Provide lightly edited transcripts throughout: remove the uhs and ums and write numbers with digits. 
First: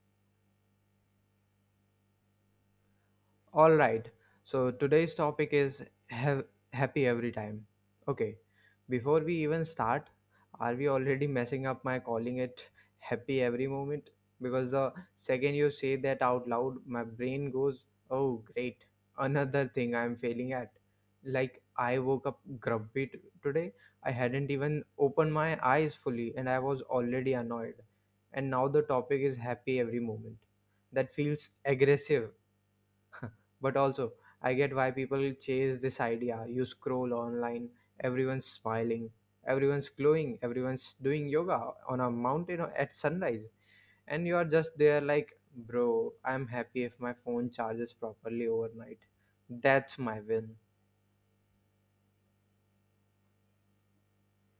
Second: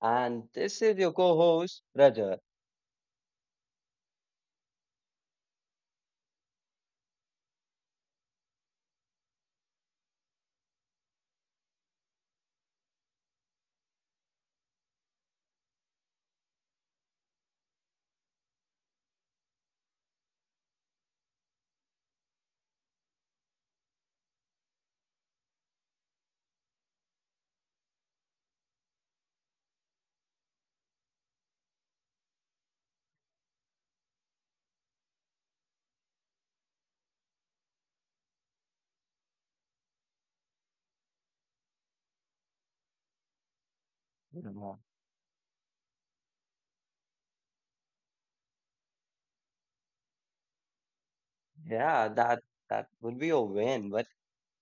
And this is your co-host Rajat. All right. So today's topic is have happy every time. Okay. Before we even start, are we already messing up my calling it happy every moment? Because the second you say that out loud, my brain goes, "Oh, great. Another thing I'm failing at." Like I woke up grumpy t- today. I hadn't even opened my eyes fully and I was already annoyed. And now the topic is happy every moment. That feels aggressive but also, I get why people chase this idea. You scroll online, everyone's smiling, everyone's glowing, everyone's doing yoga on a mountain at sunrise. And you are Mhm. just there like, bro, I'm happy if my phone charges properly overnight. That's my win. Yeah, that would be a win, but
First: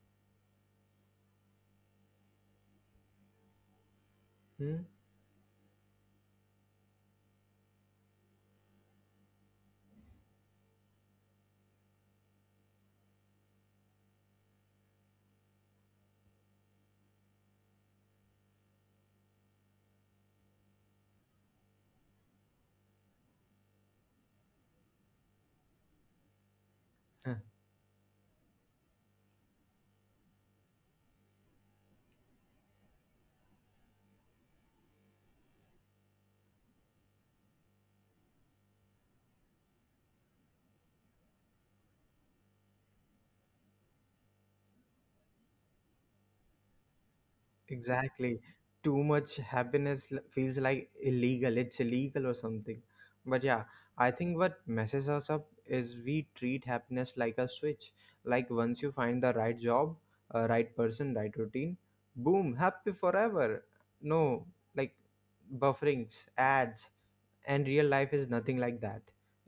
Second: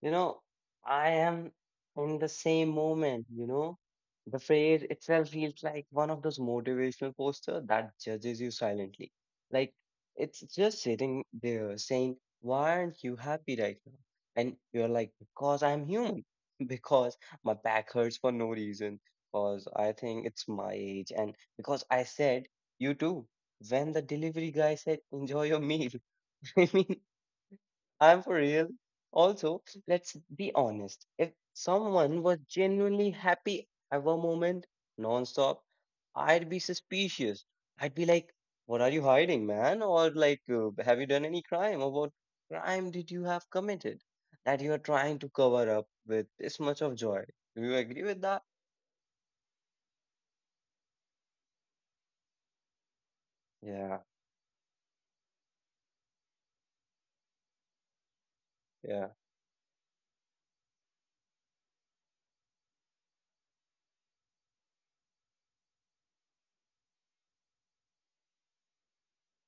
You know, I am in the same moment. The Hmm? phrase itself feels like one of those motivational posters that judges you silently. Like it's just sitting there saying, why aren't you happy right now? And you're like, because I'm human, because my back hurts for no reason, because I think it's my age, and because I said, you too, when the delivery guy said, enjoy your meal. I mean, I'm for real. Also, let's be honest. If someone was genuinely happy ever moment, nonstop, I'd be suspicious. I'd be like, "What are you hiding, man?" Or like, "Have you done any crime? Or what crime did you have committed that you are trying to cover up with this much of joy?" Do you agree with Exactly. that? Too much feels like illegal. It's illegal or something. But yeah, Yeah, I think what messes us up is we treat happiness like a switch. Like once you yeah. find the right job, right person, right routine, boom, happy forever. No, like bufferings, ads, and real life is nothing like that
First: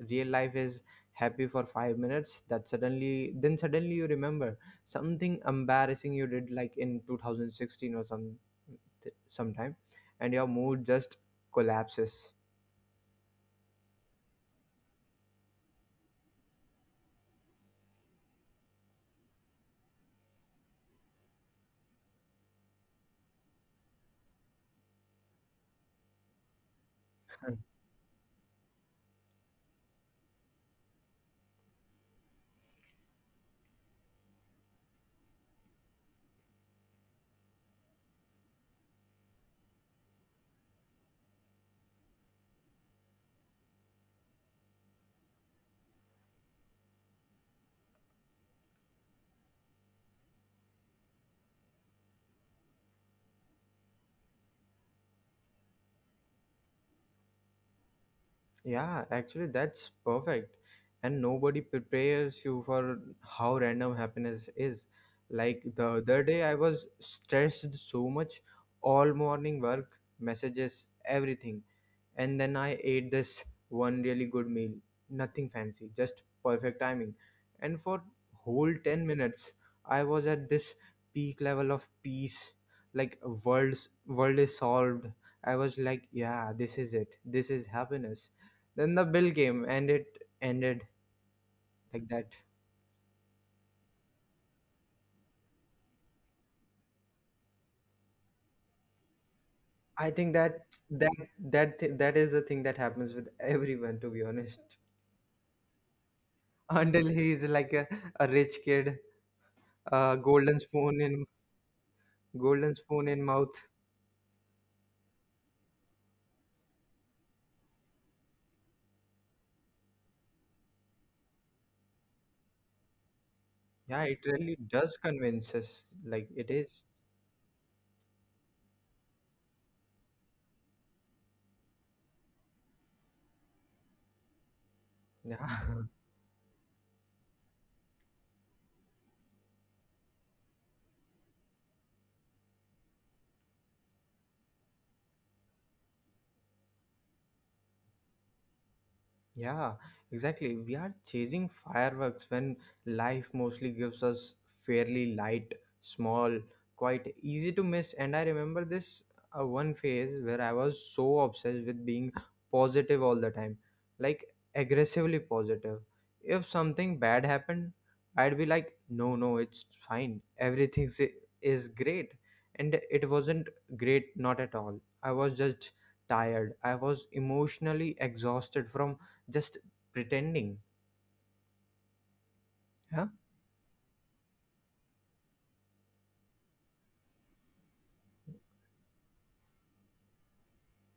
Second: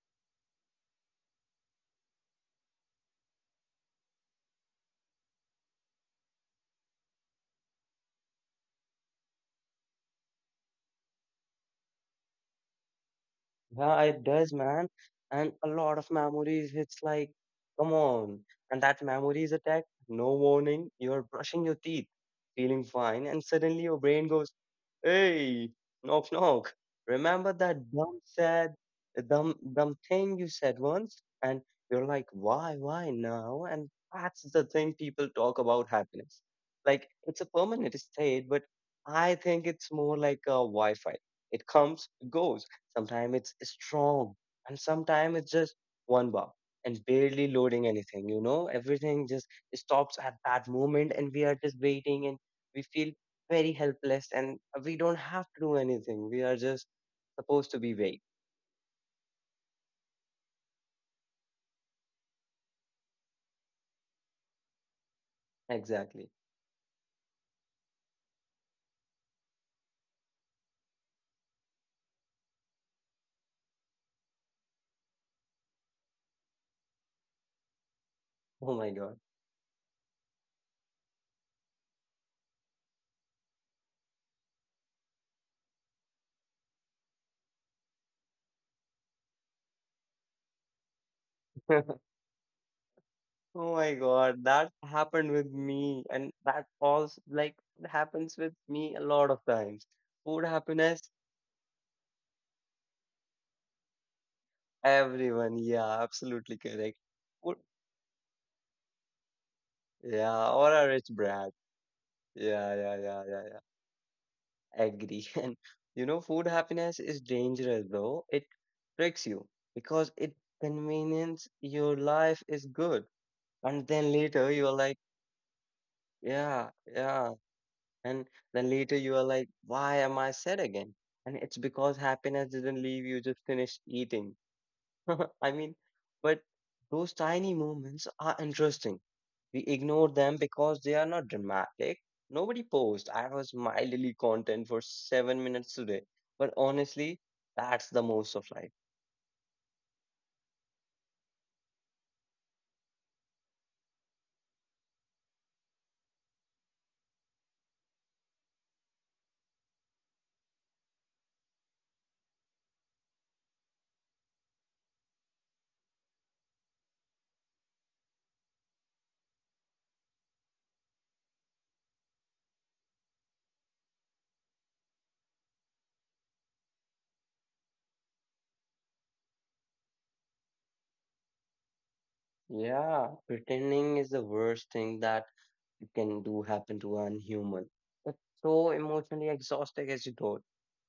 real life is happy for 5 minutes that suddenly you remember something embarrassing you did like in 2016 or sometime and your mood just collapses. Yeah, it does, man. And a lot of memories, it's like, come on. And that memory is attack, no warning. You're brushing your teeth, feeling fine, and suddenly your brain goes, hey, knock, knock. Hmm. Remember that dumb sad, dumb thing you said once? And you're like, why now? And that's the thing people talk about happiness. Like, it's a permanent state, but I think it's more like a Wi Fi. It comes, it goes. Sometimes it's strong, and sometimes it's just one bar and barely loading anything. You know, everything just stops at that moment, and we are just waiting, and we feel very helpless, and we don't have to do anything. We are just supposed to be wait. Yeah, actually that's perfect and nobody prepares you for how random happiness is. Like the other Exactly. day I was stressed so much all morning, work messages, everything. And then I ate this one really good meal. Nothing fancy, just perfect timing. And for whole Oh my 10 god. minutes, I was at this peak level of peace. Like world is solved. I was like, yeah, this is it. This is happiness. Then the bill came and it ended like that. Oh my God, that happened with me, and that also like happens with me a lot of times. I think Food happiness, that that that is the thing that happens with everyone, to be honest. everyone. Yeah, absolutely correct. Until he's Food, like a rich kid, a yeah, or a rich brat. golden Yeah, yeah, spoon in yeah, mouth. yeah, yeah. Agree. And you know, food happiness is dangerous though. It tricks you because it convenience your life is good. And Yeah, then it later really you are does like, convince us like it yeah, is. yeah. And then later you are like, why am I sad again? And it's because happiness didn't leave you just finished eating. Yeah. I mean, but those tiny moments are interesting. We ignore them because they are not dramatic. Nobody posed. I was mildly content for 7 minutes today. But honestly, that's the most of life. Yeah, exactly. We are chasing fireworks when life mostly gives us fairly light, small, quite easy to miss. And I remember this one phase where I was so obsessed with being positive all the time, like aggressively positive. If something bad happened, I'd be like, no, no, it's fine. Everything is great. And it wasn't great, not at all. I was just tired. I was emotionally exhausted from just pretending. Huh? Yeah, pretending is the worst thing that it can do happen to an human. It's so emotionally exhausting as you thought.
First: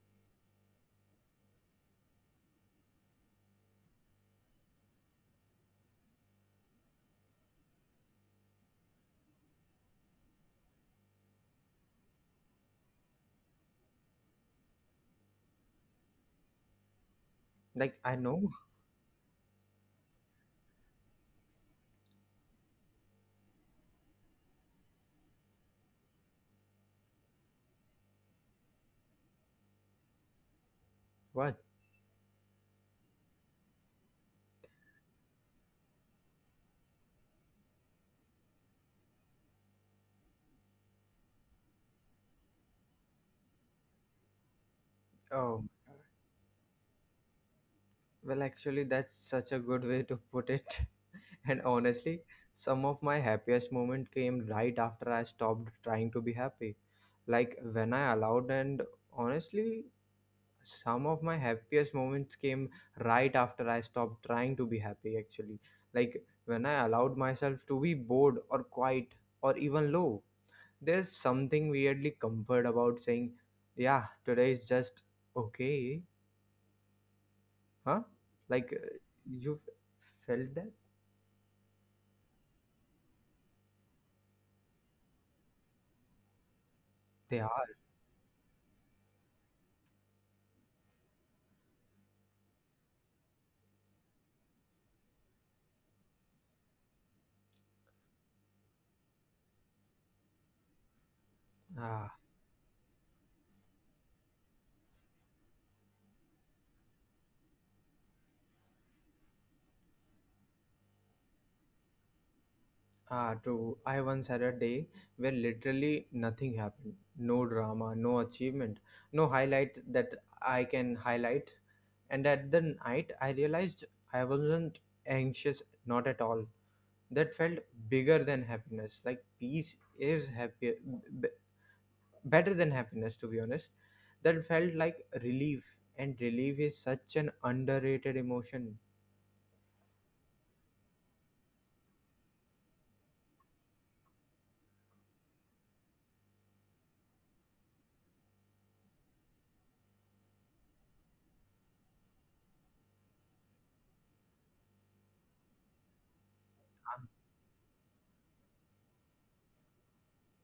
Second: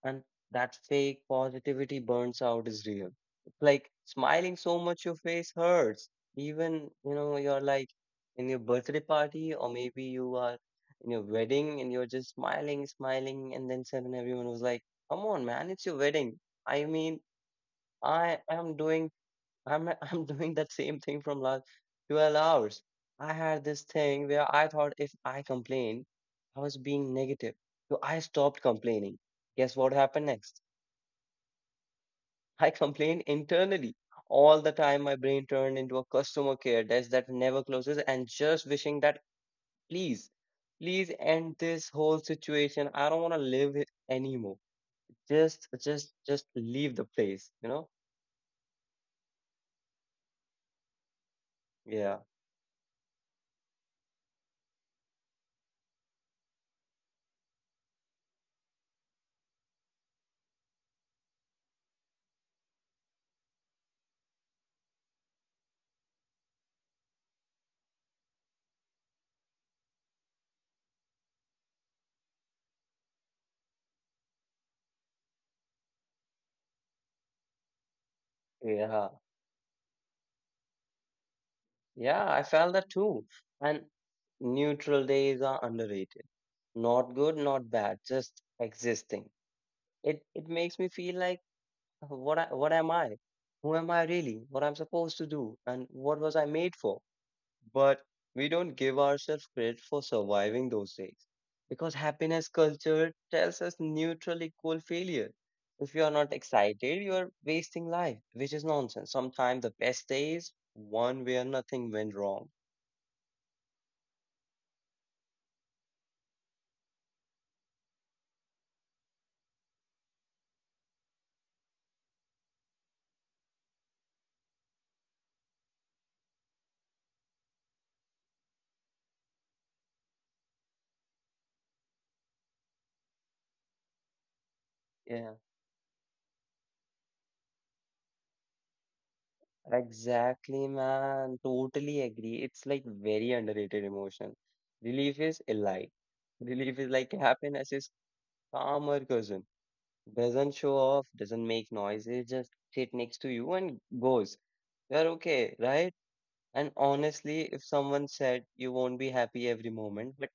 And that fake positivity burns out is real. It's like smiling so much your face hurts. Even, you know, you're like in your birthday party or maybe you are in your wedding and you're just smiling, and then suddenly everyone was like, come on, man, it's your wedding. I mean, Like I I know. am doing I'm I'm doing that same thing from last 12 hours. I had this thing where I thought if I complained, I was being negative. So I stopped complaining. Guess what happened next? What. I complained internally. All the time my brain turned into a customer care desk that never closes and just wishing that please, please end this whole situation. I don't want to live it anymore. Oh, Just leave the place, you know? well, actually, that's such a good way to put it. And Yeah. honestly, some of my happiest moment came right after I stopped trying to be happy. Like when I allowed, and honestly, some of my happiest moments came right after I stopped trying to be happy. Actually, like when I allowed myself to be bored or quiet or even low. There's something weirdly comfort about saying, yeah, today is just okay. Huh? Like, Yeah. you felt that? Yeah, I felt that too. And neutral days are underrated. Not good, They are. not bad, just existing. It makes me feel like what am I? Who am I really? What I'm supposed to do? And what was I made for? But we don't give ourselves credit for surviving those days. Because Ah, happiness culture tells us neutral equal failure. If you are not excited, you are wasting life, which is nonsense. Sometimes the best days, one where nothing went wrong. ah, true. I once had a day where literally nothing happened. No drama, no achievement, no highlight that I can highlight. And at the night, I realized I wasn't anxious, not at all. That felt bigger than happiness. Like peace is happier, better than happiness, to be honest. That felt like Yeah. relief, and relief is such an underrated emotion. Exactly, man. Totally agree. It's like very underrated emotion. Relief is elite. Relief is like happiness is calmer cousin. Doesn't show off, doesn't make noise. It just sit next to you and goes. You're okay, right? And honestly, if someone said you won't be happy every moment, but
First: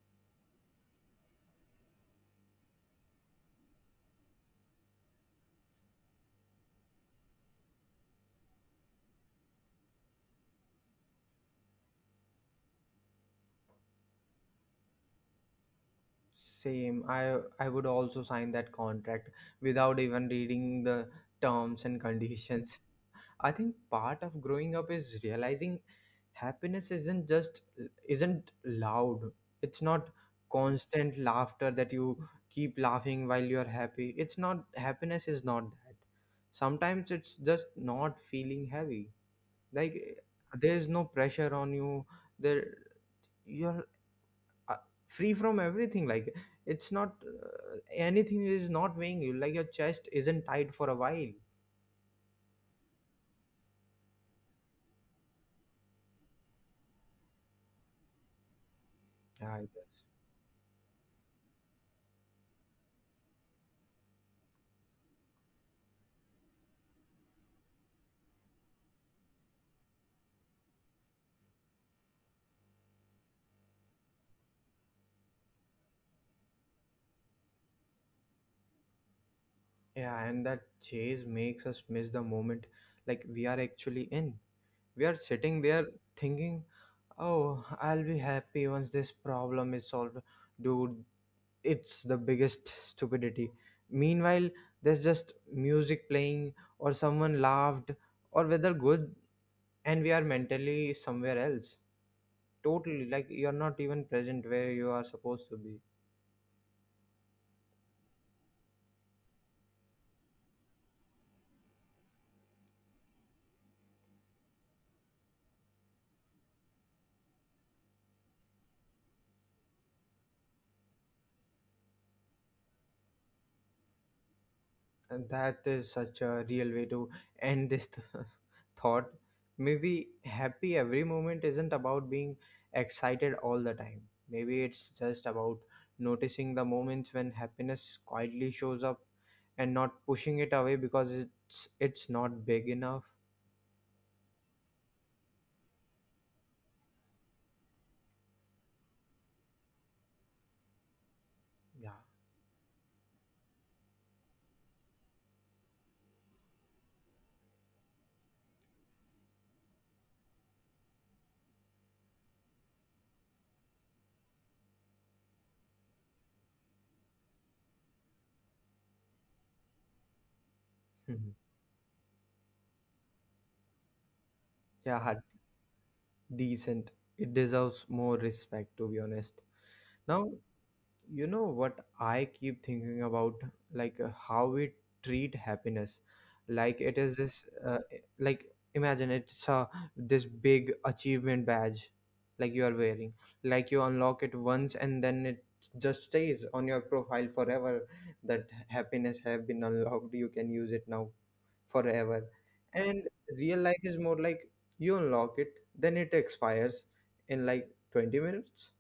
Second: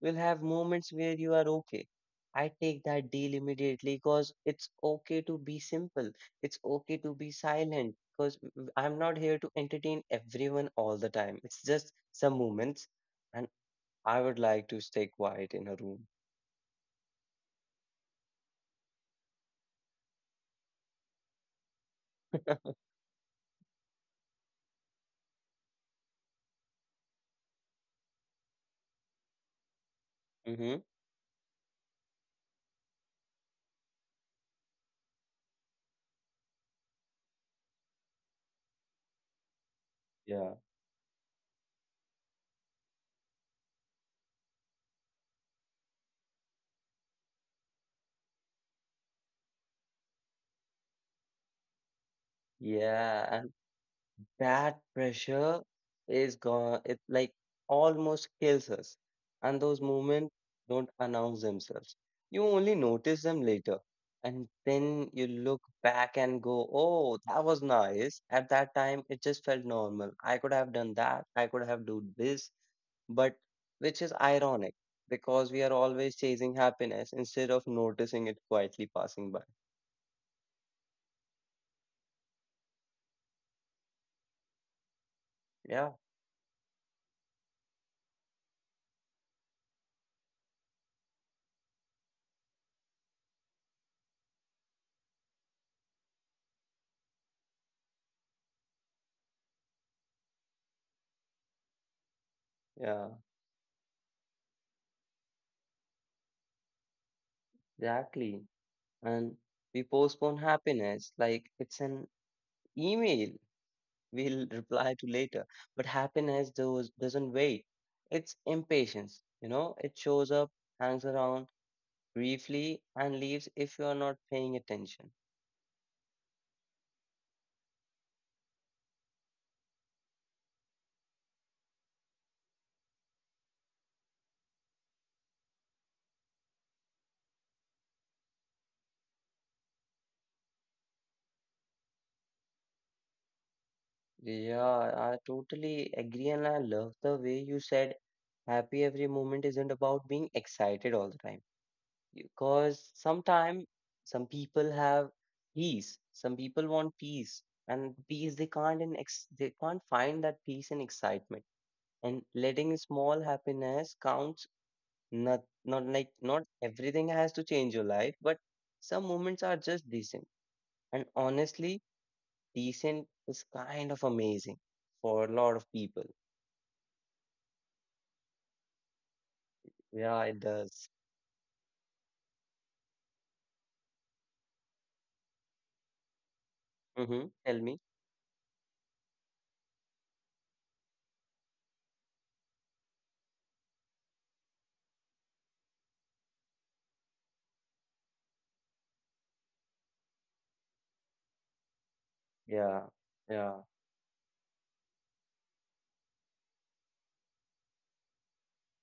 you'll have moments where you are okay. I take that deal immediately because it's okay to be simple. It's okay to be silent because I'm not here to entertain everyone all the time. It's just some moments, and I would like to stay quiet in a room. Same, I would also sign that contract without even reading the terms and conditions. I think part of growing up is realizing happiness isn't just isn't loud. It's not Mm-hmm. constant laughter that you keep laughing while you're happy. It's not happiness is not that Sometimes it's just not feeling heavy, like Yeah. there's no pressure on you. There you're uh, free from everything. Like it's not anything is not weighing you, like your chest isn't tight for a while. Yeah, that pressure is gone, it like almost kills us, Yeah, and I those guess. moments don't announce themselves. You only notice them later, and then you look back and go, oh, that was nice. At that time it just felt normal. I could have done that, I could have done this, but which is ironic, because we are always chasing happiness instead of noticing it quietly passing by. Yeah, and that chase makes us miss the moment. Like we are actually in, we are sitting Yeah. there thinking, oh, I'll be happy once this problem is solved. Dude, it's the biggest stupidity. Meanwhile, there's just music playing, or someone laughed, or whether good, and we are mentally somewhere else. Yeah, Totally, like you're not even present where you are supposed to be. exactly. And we postpone happiness like it's an email we'll reply to later. But happiness doesn't wait. It's impatience, you know, it shows up, hangs around briefly, and leaves if you are not paying attention. And that is such a real way to end thought. Maybe happy every moment isn't about being excited all the time. Maybe it's just about noticing the moments when happiness quietly shows up and not pushing it away because it's not big enough. Yeah, I totally agree, and I love the way you said happy every moment isn't about being excited all the time, Yeah. because sometimes some people have peace, some people want peace, and peace they can't in ex- they can't find that peace in excitement. And letting small happiness counts, not like not everything has to change your life, but some moments are just decent, and honestly decent is kind of amazing Yeah, for a lot of people. decent. It deserves more respect, to be honest. Yeah, Now, it does. you know what I keep thinking about, like how we treat happiness like it is Mm-hmm. this Tell me. Like imagine it's a this big achievement badge, like you are wearing, like you unlock it once and then it just stays on your profile forever. That happiness have been unlocked, you can use it now forever. Yeah. And real Yeah. life is more like you unlock it, then it expires in like 20 minutes.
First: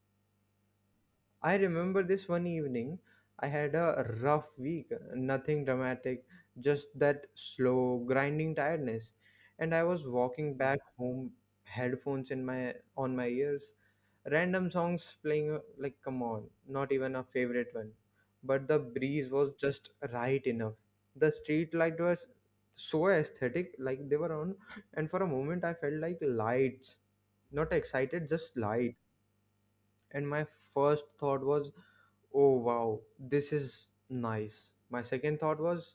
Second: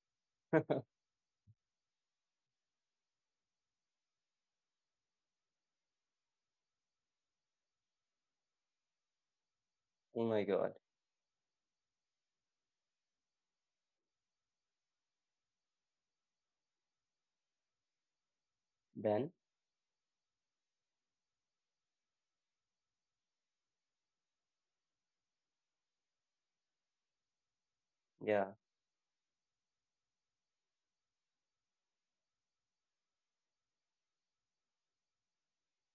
I remember this one evening. I had a rough week, nothing dramatic, just that slow, grinding tiredness. And I was Oh my walking god. back home, headphones in my on my ears, random songs playing. Like, come on, not even a favorite one. But the breeze Ben. was just right enough. The street light was so aesthetic, like they were on. And for a moment, I felt like lights, not excited, Yeah, just lights. And my first thought was, oh wow, this is nice. My second thought was,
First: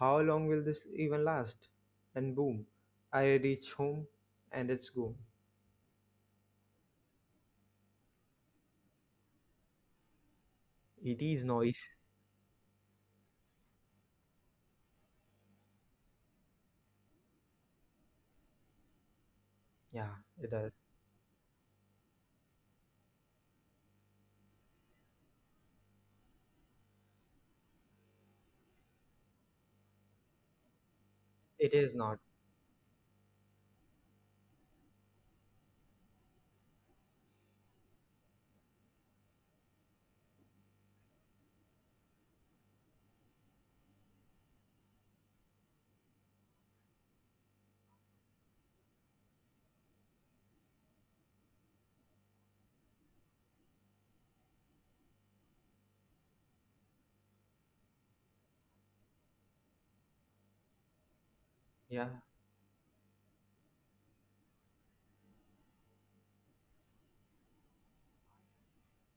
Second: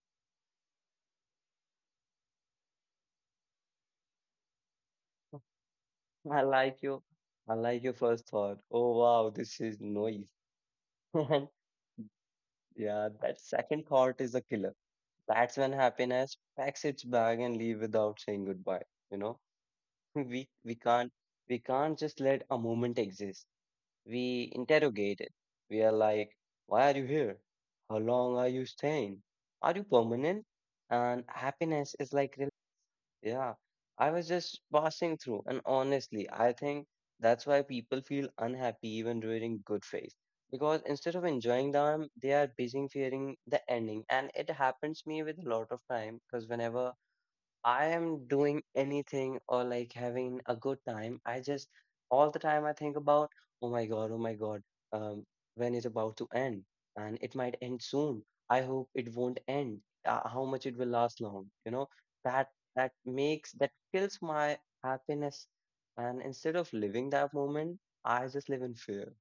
how long will this even last? And boom, I reach home and it's gone. I like you. I like your first thought. Oh wow, this is noise. It is And noise. yeah, that second thought is a killer. That's when happiness packs its bag and leave without saying goodbye. You know, Yeah, we it does. we can't, we can't just let a moment exist. We interrogate it. We are like, why are you here? How long are you staying? Are you permanent? And It happiness is is not. like, yeah, I was just passing through, and honestly, I think that's why people feel unhappy even during good phase. Because instead of enjoying them, they are busy fearing the ending. And it happens me with a lot of time, because whenever I am doing anything or like having a good time, I just all the time I think about, oh my God, um, when it's about to end, and it might end soon. I hope it won't end. How much it will last long, you know? Yeah. That that makes, that kills my happiness. And instead of living that moment, I just live in fear.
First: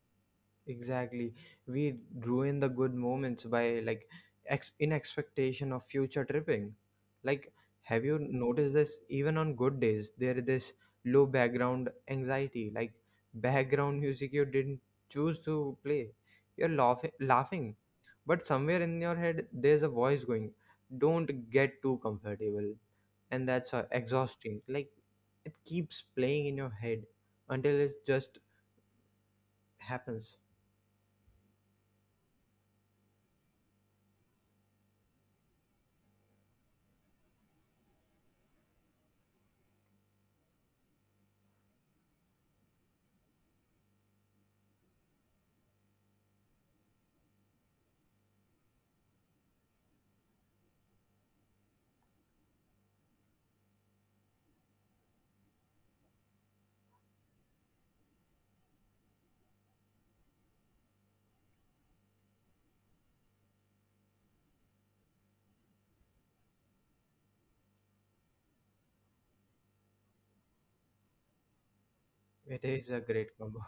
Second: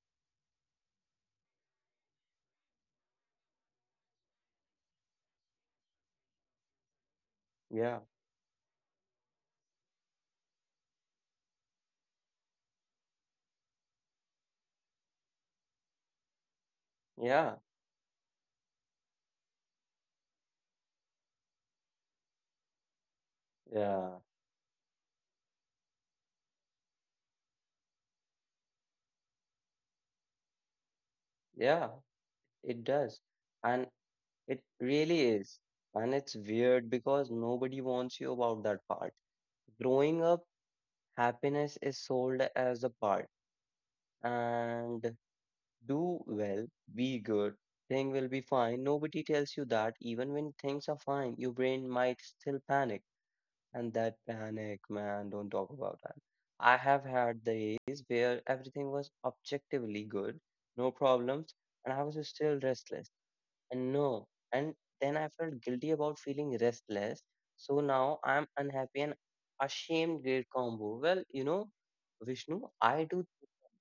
Exactly. We ruin the good moments by like in expectation of future tripping. Like, Yeah, have you noticed this? Even on good days, there is this low background anxiety, like background music you didn't choose to play. You're laughing, yeah, laughing, but somewhere in your head, there's a voice going, "Don't get too comfortable," and that's yeah, exhausting. Like, it keeps playing in your head until it just happens. yeah, it does. And it really is. And it's weird because nobody warns you about that part. Growing up, happiness is sold as a part, and do well, be good, thing will be fine. Nobody tells you that even when things are fine, your brain might still panic. And that panic, man, don't talk about that. I have had days where everything was objectively good, no problems, and I was still restless. And no. And then I felt guilty about feeling restless. So now I'm unhappy and ashamed. Great combo. Well, you know, Vishnu, It is I a do, great combo.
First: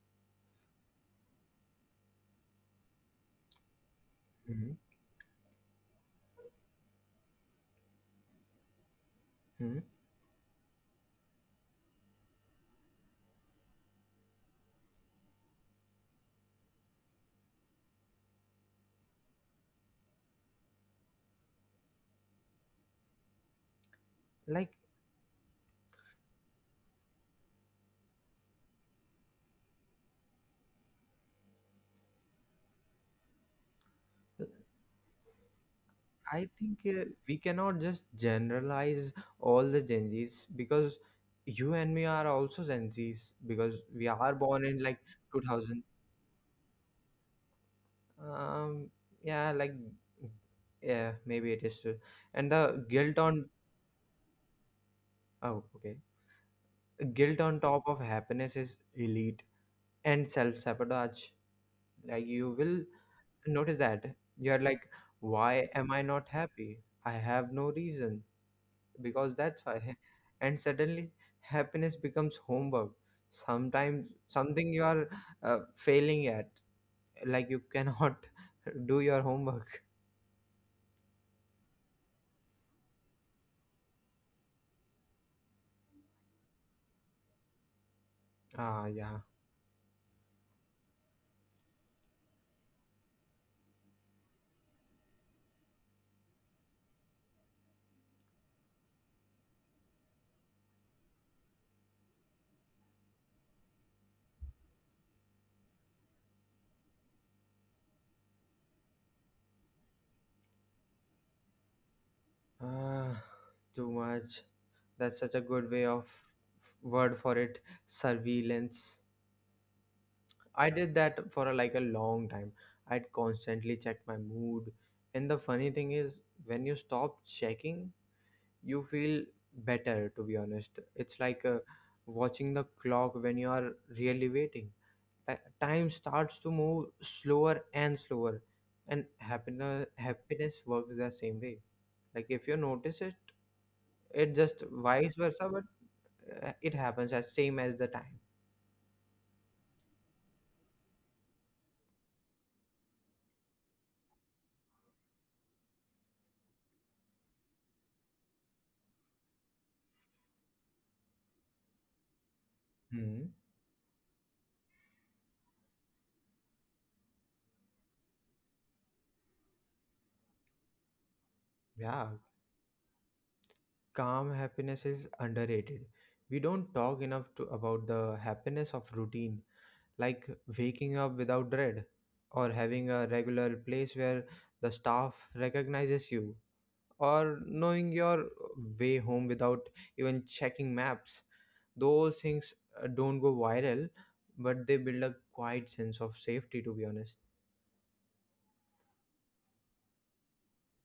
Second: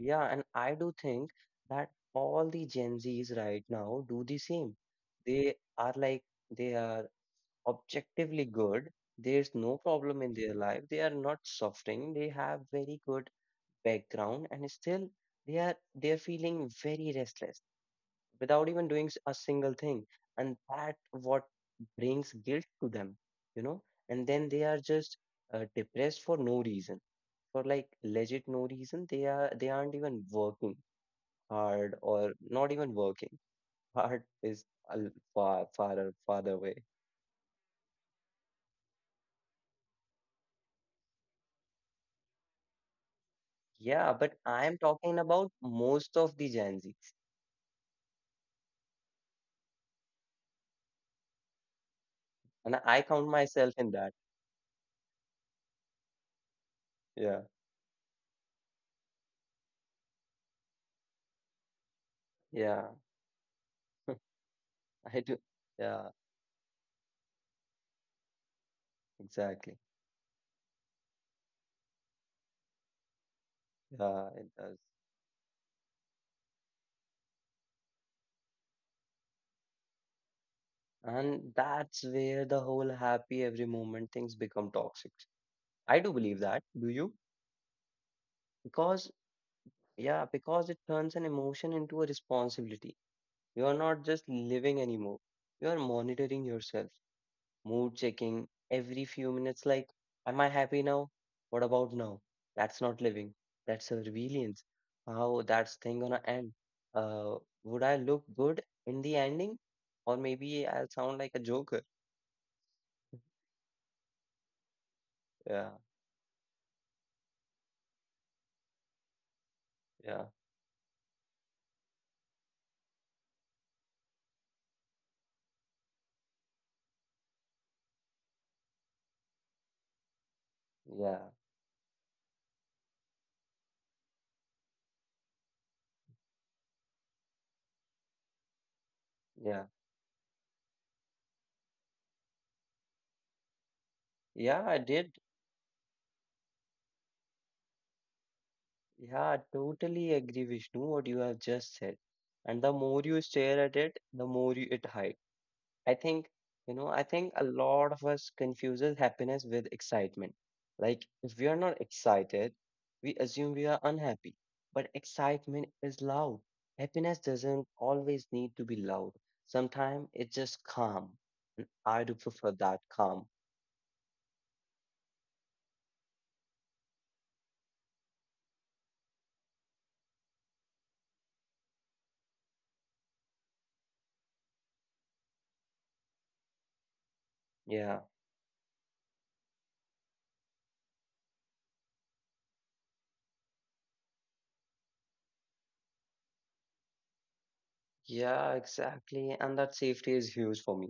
yeah, and I do think that all the Gen Zs right now do the Mhm. same. They are like, they are objectively good. There's no Mhm. problem in their life. They are not suffering. They have very good background, and still they're feeling very restless without even doing a single thing, and that what brings guilt to them, you know, and then they are Like, just depressed for no reason, for like legit no reason. They are they aren't even working hard, or not even working hard uh, is a far farther I away. think we cannot just generalize all the Gen Zs because you and me are also Gen Zs because Yeah, we but are I born am in like talking about 2000. most of the Gen Z's, Um, yeah, like, yeah, maybe it is true. And and the I guilt count on, myself in that. oh, okay, Yeah. guilt on top of happiness is elite and self sabotage. Like, you will Yeah. notice that you're like, I do. why am I Yeah, not happy? I have no reason because that's exactly. why. And suddenly happiness becomes homework, sometimes Yeah, it something does. you are failing at. Like you cannot do your homework. And that's where the whole happy every moment things become toxic. I do believe that. Do you? Ah, Because, yeah. yeah, because it turns an emotion into a responsibility. You are not just living anymore. You are monitoring yourself, mood checking every few minutes. Like, am I happy now? What about now? That's not living. That's surveillance. How that's thing gonna end? Uh, would I look good in the ending? Or maybe I'll sound like a joker. Ah, too much. That's such a good Yeah, way of word for it, surveillance. yeah, I did that for a, like a long time. I'd constantly check my mood, and the funny thing is when you stop checking, you feel better, to be honest. It's yeah. like watching the clock when you are really waiting. Time starts to move slower and slower, and Yeah, happiness works the same way. Like if you notice it, it yeah, just I vice did. versa. But it happens as same as the time. Yeah, I totally agree, Vishnu, what you have just said. And the more you stare at it, it hides. I think, you know, I think a lot of us confuses happiness with excitement. Like, if we are not excited, we Hmm. assume we are unhappy. But excitement is loud. Happiness doesn't always need to be loud. Sometimes it's just calm. And I Yeah, do prefer that calm. calm happiness is underrated. We don't talk enough to about the happiness of routine, like waking up without dread, or having a regular place where the staff recognizes you, or knowing Yeah, your way home without even checking maps. Those things don't go viral, but they build a quiet sense of safety, to be honest. yeah, exactly. And that safety is huge for me.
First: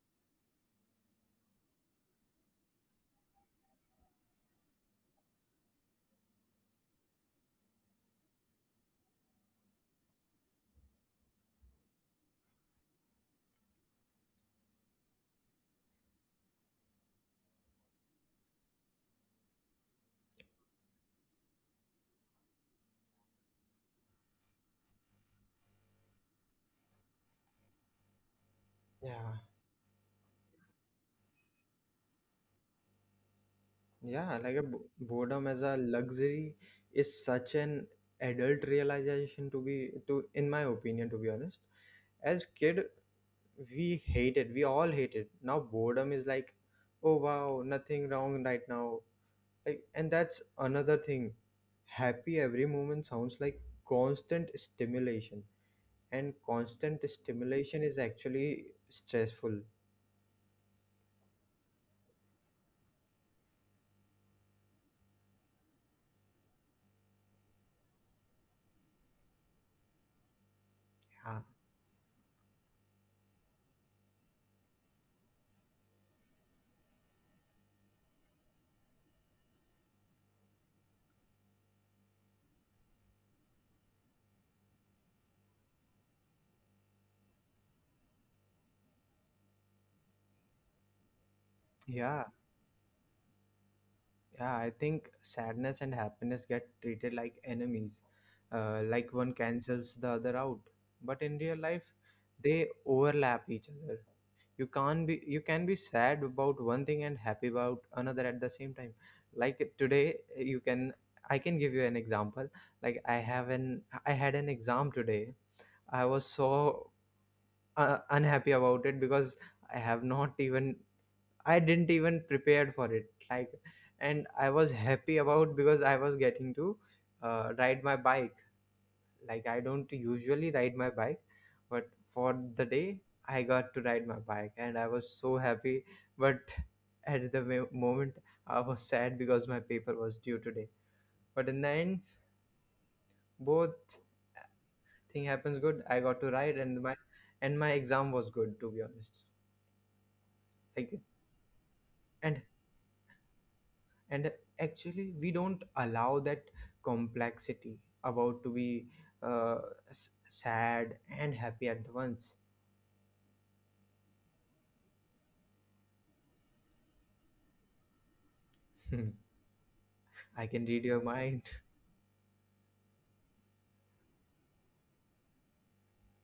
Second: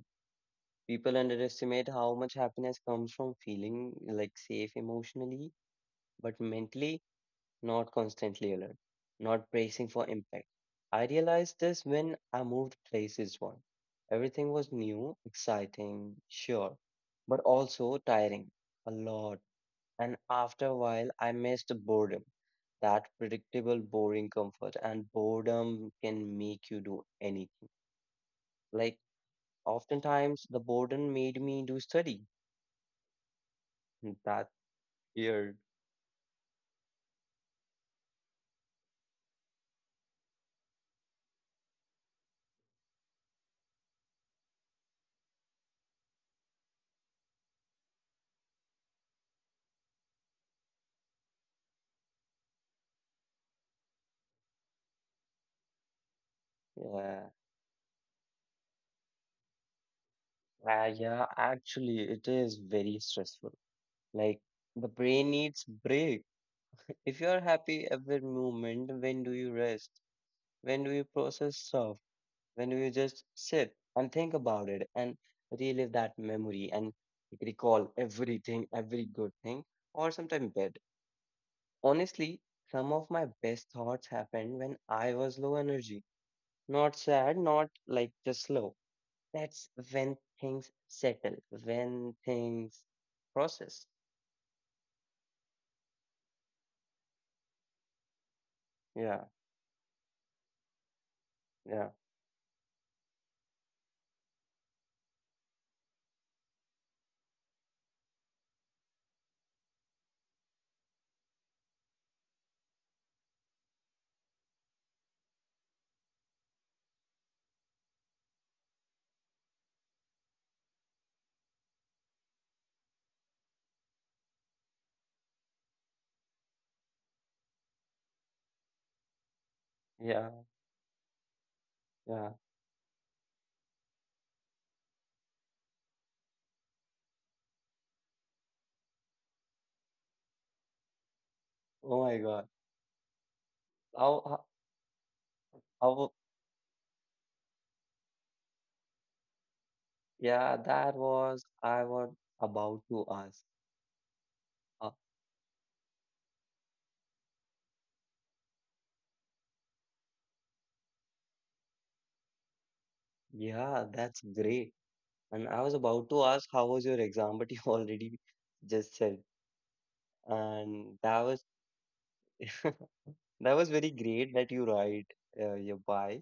People underestimate how much happiness comes from feeling like safe emotionally, but mentally not constantly alert, not bracing for impact. I realized this when I moved places once. Everything was new, exciting, sure, but also tiring a lot. And after a while, I missed the boredom, that predictable, boring comfort. And boredom can make you do anything. Like, Yeah, oftentimes, the boredom made me do study. yeah, That's like a boredom weird. as a luxury is such an adult realization to in my opinion, to be honest. As kid, we all hated, now boredom is like, oh wow, nothing wrong right now. Like, and that's another thing. Happy every moment sounds like constant stimulation, and constant Yeah. stimulation is actually stressful. Yeah, actually, it is very stressful. Like, the brain needs break. If you're happy every moment, when do you rest? When do you Yeah, process stuff? When do you just sit and think about it and relive that memory and recall everything, every good thing, or sometimes bad? Honestly, some of my best thoughts happened when I was low energy. Not sad, not like just slow. That's when things settle, when yeah. things process. Yeah, I think sadness and happiness get treated like enemies, like Yeah, one cancels the other out. But in real life, yeah, they overlap each other. You can't be you can be sad about one thing and happy about another at the same time. Like today, you can, I can give you an example. Like I had an exam today. I was so unhappy about it because I have not even I didn't even prepared for it. Like, and I was happy about because I was getting to ride my bike. Like, I don't yeah, usually ride my bike, but yeah. for the day, I got to ride my bike, and I was so happy. But at the moment, I was sad because my paper was due today. But in the end, Oh my God. both How, how, thing happens good. I how- got to ride, and my exam was good, to be honest. yeah, Like, that was, I was and about to ask. and Uh, actually we don't allow that complexity, about to be uh, sad and happy at once. yeah, that's great. And I was about to ask, how was your exam? But you already just Hmm, said. I can read And your that mind. was, that was very great that you write your bye.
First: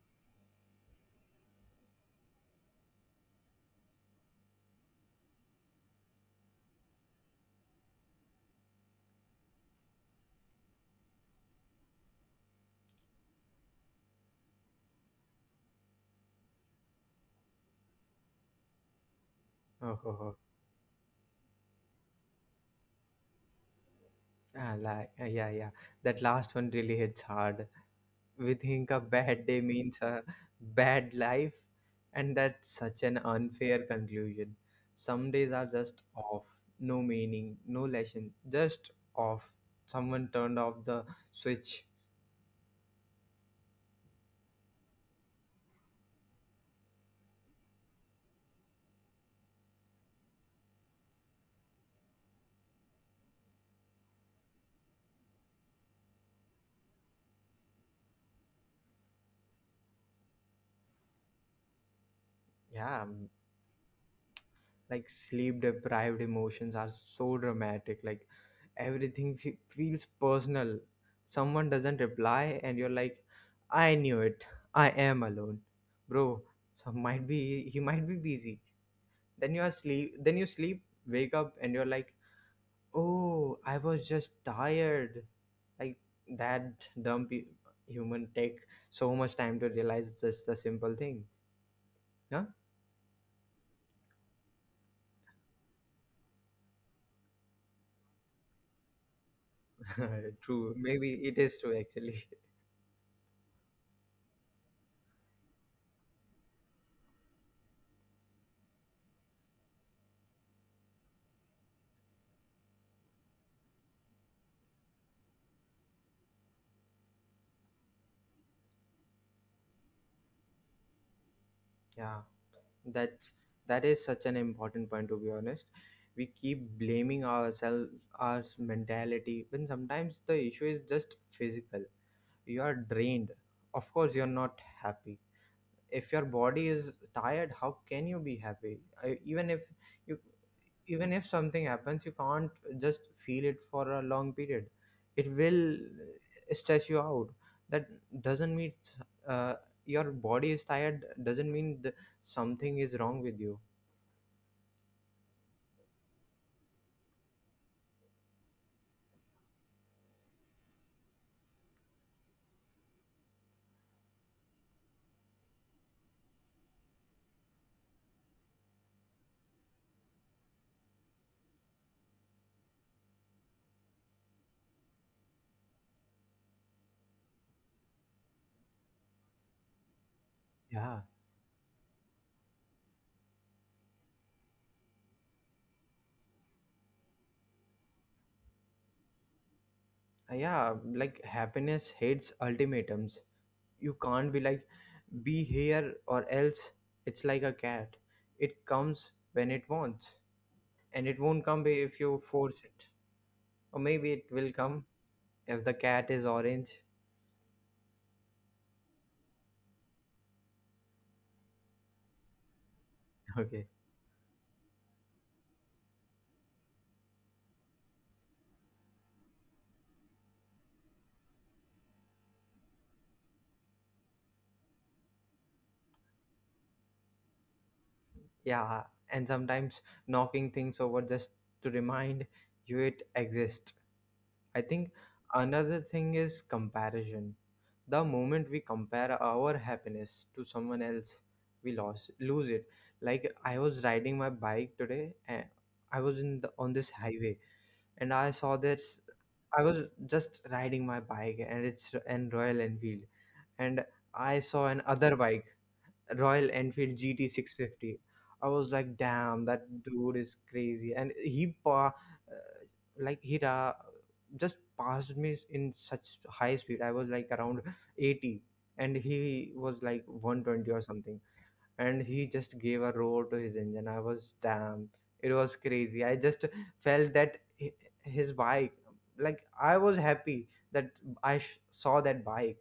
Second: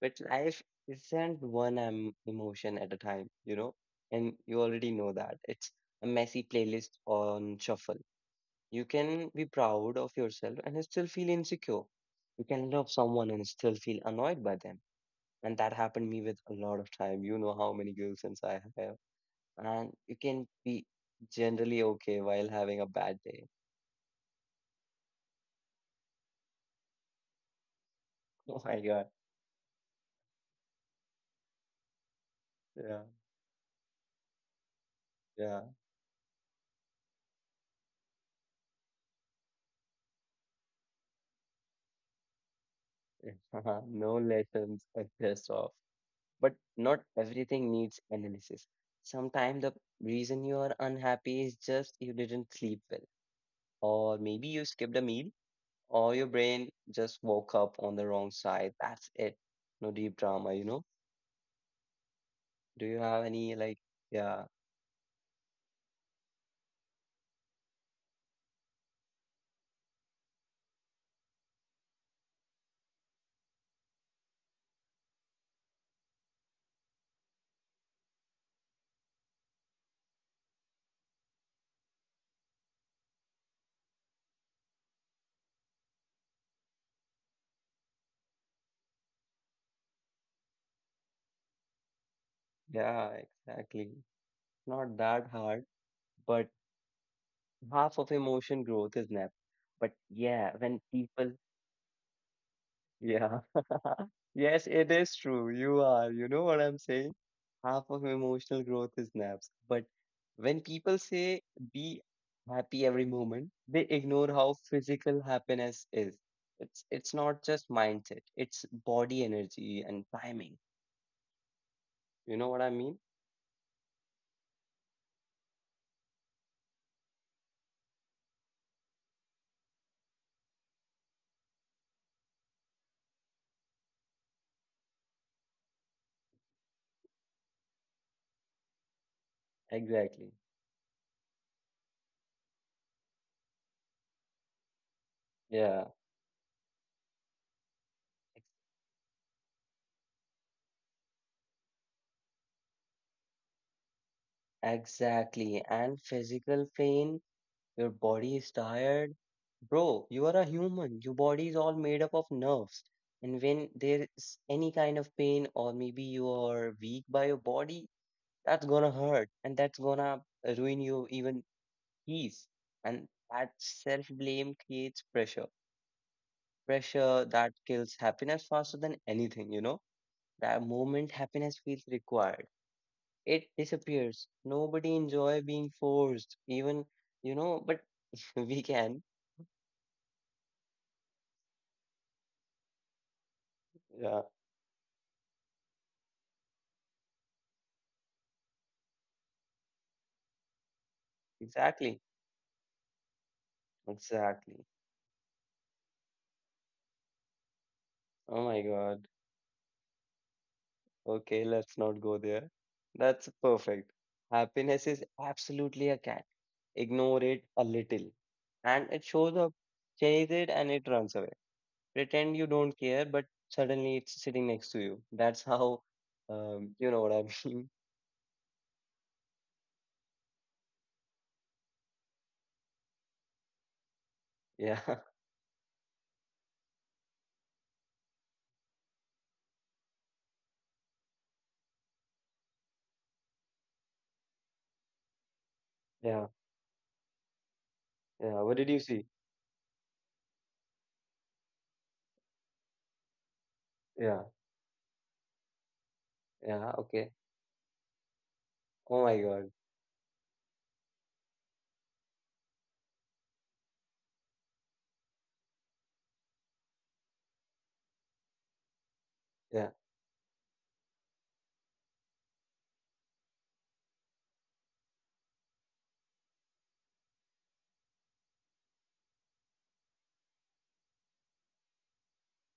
But life isn't one emotion at a time, you know, and you already know that. It's a messy playlist on shuffle. You can be proud of yourself and still feel insecure. You can love someone and still feel annoyed by them. And that happened me with a lot of time. You know how many girlfriends I have. And Oh, oh, you oh. can be generally okay while having a bad day. Like, yeah, yeah, that last one really hits hard. We Oh think a my God. bad day means a bad life, and that's such an Yeah. unfair conclusion. Some days are just Yeah. off, no meaning, no lesson, just off. Someone turned off the switch. No lessons, a piss off. But not everything needs analysis. Sometimes the reason you are unhappy is just you didn't sleep well, or maybe you skipped a meal, or your brain just woke up on the wrong side. That's it. No deep drama, you know? Do you Yeah, have any, yeah, like sleep deprived emotions are so dramatic. Like everything feels personal. Someone doesn't reply and you're like, I knew it, I am alone, bro. So might be he might be busy. Then you are sleep then you sleep, wake up, and you're like, oh, I was just tired. Like, that dumb human take so much time to realize just the simple thing. Huh. yeah, exactly. Not that hard, but half of emotion growth is nap. But yeah, True, when maybe people. it is true, actually. Yeah. Yes, it is true. You are. You know what I'm saying? Half of emotional growth is naps. But when people say be happy every moment, they ignore how physical happiness is. It's not just mindset, it's body energy and timing. Yeah. You know what I mean? That's that is such an important point, to be honest. We keep blaming ourselves, our mentality, when sometimes the issue is just physical. You are drained. Of course, you're not happy. If your body is tired, how can you be happy? You, Exactly. Even if something happens, you can't just feel it for a long period. It will Yeah. stress you out. That doesn't mean, uh, your body is tired doesn't mean something is wrong with you. Exactly. And physical pain. Your body is tired. Bro, you are a human. Your body is all made up of nerves. And when there is any kind of pain, or maybe you are weak by your body, that's gonna hurt and that's gonna ruin you even peace. And that self blame creates pressure. Pressure that kills happiness faster than anything, you know? That Yeah, moment happiness feels required. It disappears. Nobody enjoy being forced, even, you know, but we can. Yeah, like happiness hates ultimatums. You Yeah. can't be like, be here or else. It's like a cat. It comes when it wants, and it won't come if Exactly, you force it. Or maybe it will exactly. come if the cat is orange. Oh my God. Okay, let's not go there. That's Okay. perfect. Happiness is absolutely a cat. Ignore it a little, and it shows up, chase it, and it runs away. Pretend you don't care, but suddenly it's sitting next to you. That's how, you know what I mean? Yeah, and sometimes knocking things over just to remind you it exists. I Yeah, think another thing is comparison. The moment we compare our happiness to someone else, we lost lose it. Like I was riding my bike today, and I was yeah, on this highway, and I yeah. saw What did you this. see? I was just riding my bike, and it's an Royal Enfield, and Yeah, I saw an other bike, Royal yeah. Enfield Okay. GT650. I was like, Oh my damn, God. that dude is crazy. And he, like, he just passed me in such high speed. I was like around 80, and he Yeah. was like 120 or something. And he just gave a roar to his engine. I was, damn, it was crazy. I just felt that his bike, like, I was happy that I saw that bike.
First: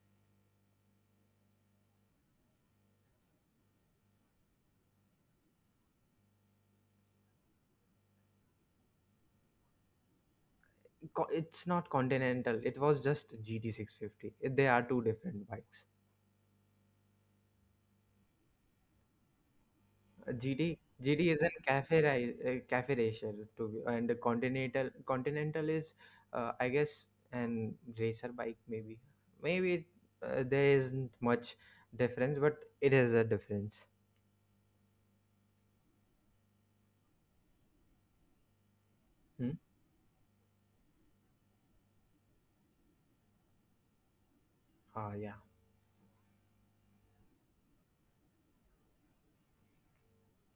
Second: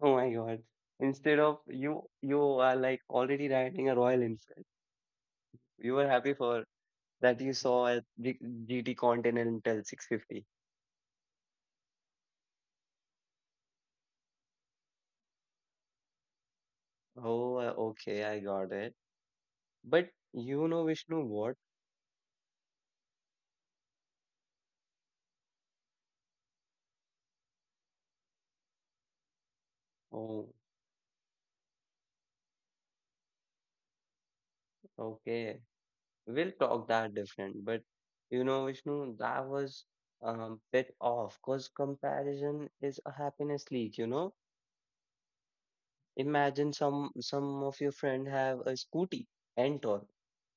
Oh my God. Instead of you, you are like already riding a royal insect. You were happy for that you saw a GT Continental 650. It's not continental, it was just GT650. They are two different bikes. Oh, okay, I got it. But Uh, you gt know, GT Vishnu, is a what? cafe cafe racer, to be, and the continental is, I guess, an racer bike, maybe Oh, there isn't much difference, but it is a difference. okay. We'll talk that different. But you know, Vishnu, that Hmm? was bit off because comparison is a happiness leak, you know? Ah, yeah, Imagine some of your friend have a scooty, Ntorq,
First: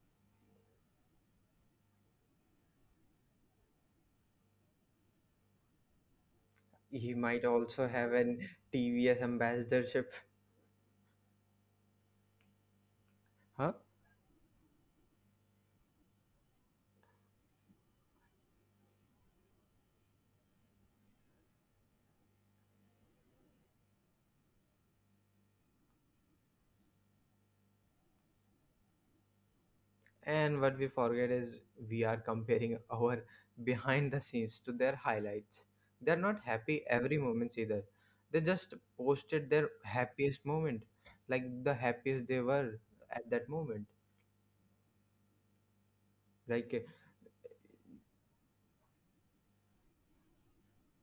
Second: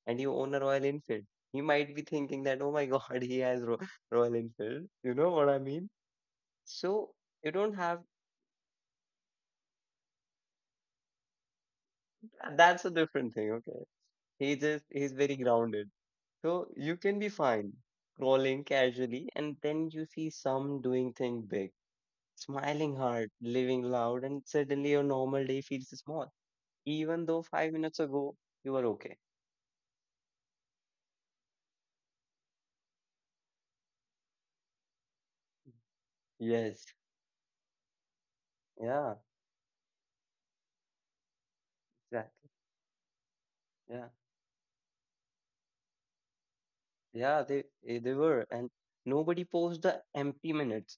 and you own a Royal Enfield. He might be thinking that, oh my God, he has Ro Royal Enfield. You know what I mean? So he might you don't also have have an TVS ambassadorship. Huh. that's a different thing, okay? He's very grounded. So you can be fine scrolling casually and then you see some doing thing big, smiling hard, living loud, and suddenly your normal day feels small. Even though 5 minutes ago you were okay. And what we forget is we are comparing our behind the scenes to their highlights. They're not happy Yes, every moment either. They just yeah, posted their happiest moment, like the happiest they exactly. were at that moment. Yeah. Like, Yeah, they eh, they were and nobody posts the empty minutes.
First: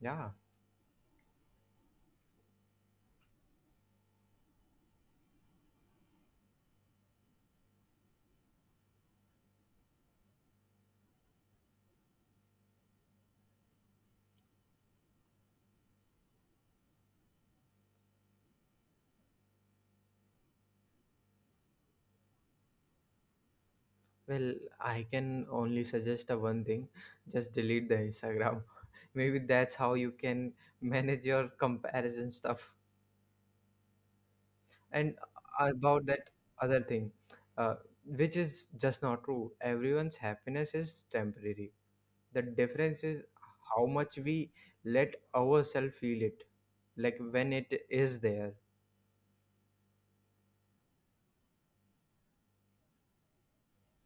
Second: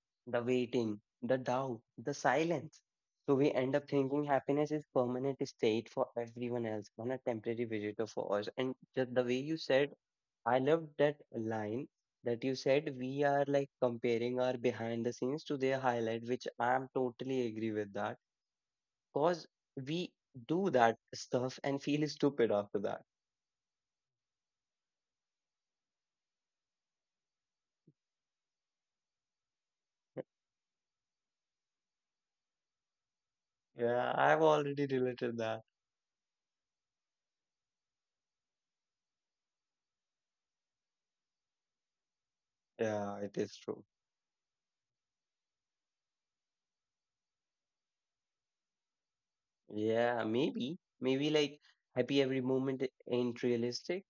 yeah, The waiting, the doubt, the silence. So we end up thinking happiness is permanent state for everyone else, and a temporary visitor for us. And just the way you said, I loved that line that you said we are like comparing our behind the scenes to their highlight, which I'm totally agree with that. Cause we do that stuff and feel stupid after that. well, I can only suggest a one thing. Just delete the Instagram. Maybe that's how you can manage your comparison stuff. Yeah, I've already And related that. about that other thing, uh, which is just not true, everyone's happiness is temporary. The difference Yeah, is it is true. how much we let ourselves feel it, like when it is there. Yeah, maybe, maybe like happy every moment ain't realistic.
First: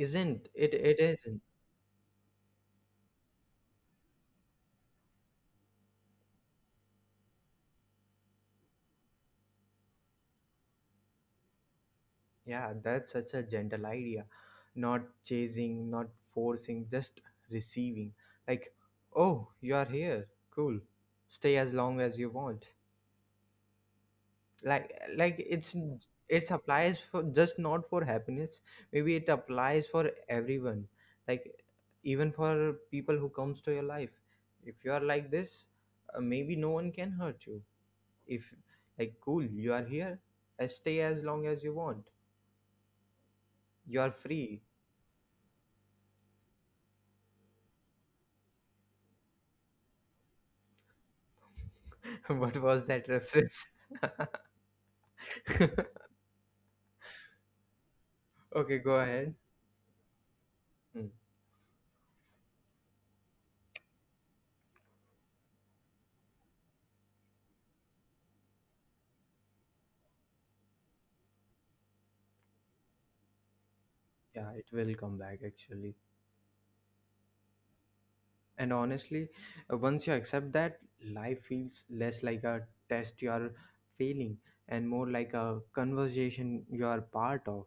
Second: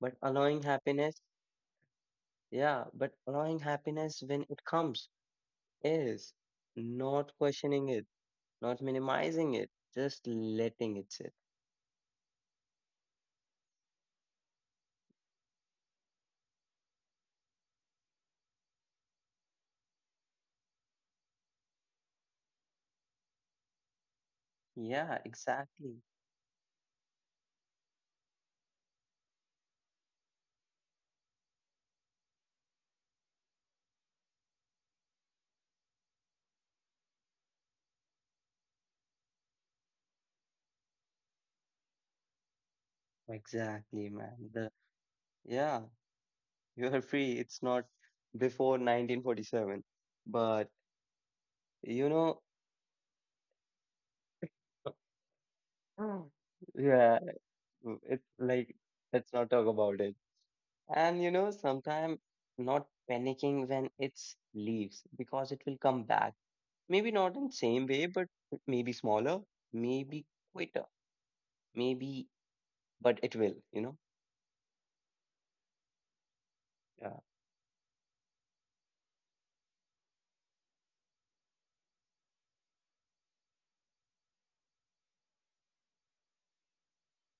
But allowing it? It happiness, isn't. yeah, but allowing happiness when it comes is not questioning it, not minimizing it, just letting it sit. Yeah, that's such a gentle idea. Not chasing, not forcing, just receiving. Like, oh, you are here, cool, stay as long as you want. like Yeah, like exactly. it applies for just not for happiness. Maybe it applies for everyone. Like, even for people who comes to your life, if you are like this, maybe no one can hurt you. If, like, cool, you are here, stay as long as you want. You are Exactly, free. man. The yeah, you are free. It's not before 1947. But you What know, was that reference? Mm. Yeah, it's Okay, go like ahead. let's not talk about it. Hmm. And you know, sometimes not panicking when it's leaves because it will come back. Maybe not in same way, but maybe smaller, maybe quicker, maybe, but it will, you know? Yeah, it will come back, actually. Yeah, And honestly, once you accept that, life feels less like a test you are failing and more like a conversation you are part of.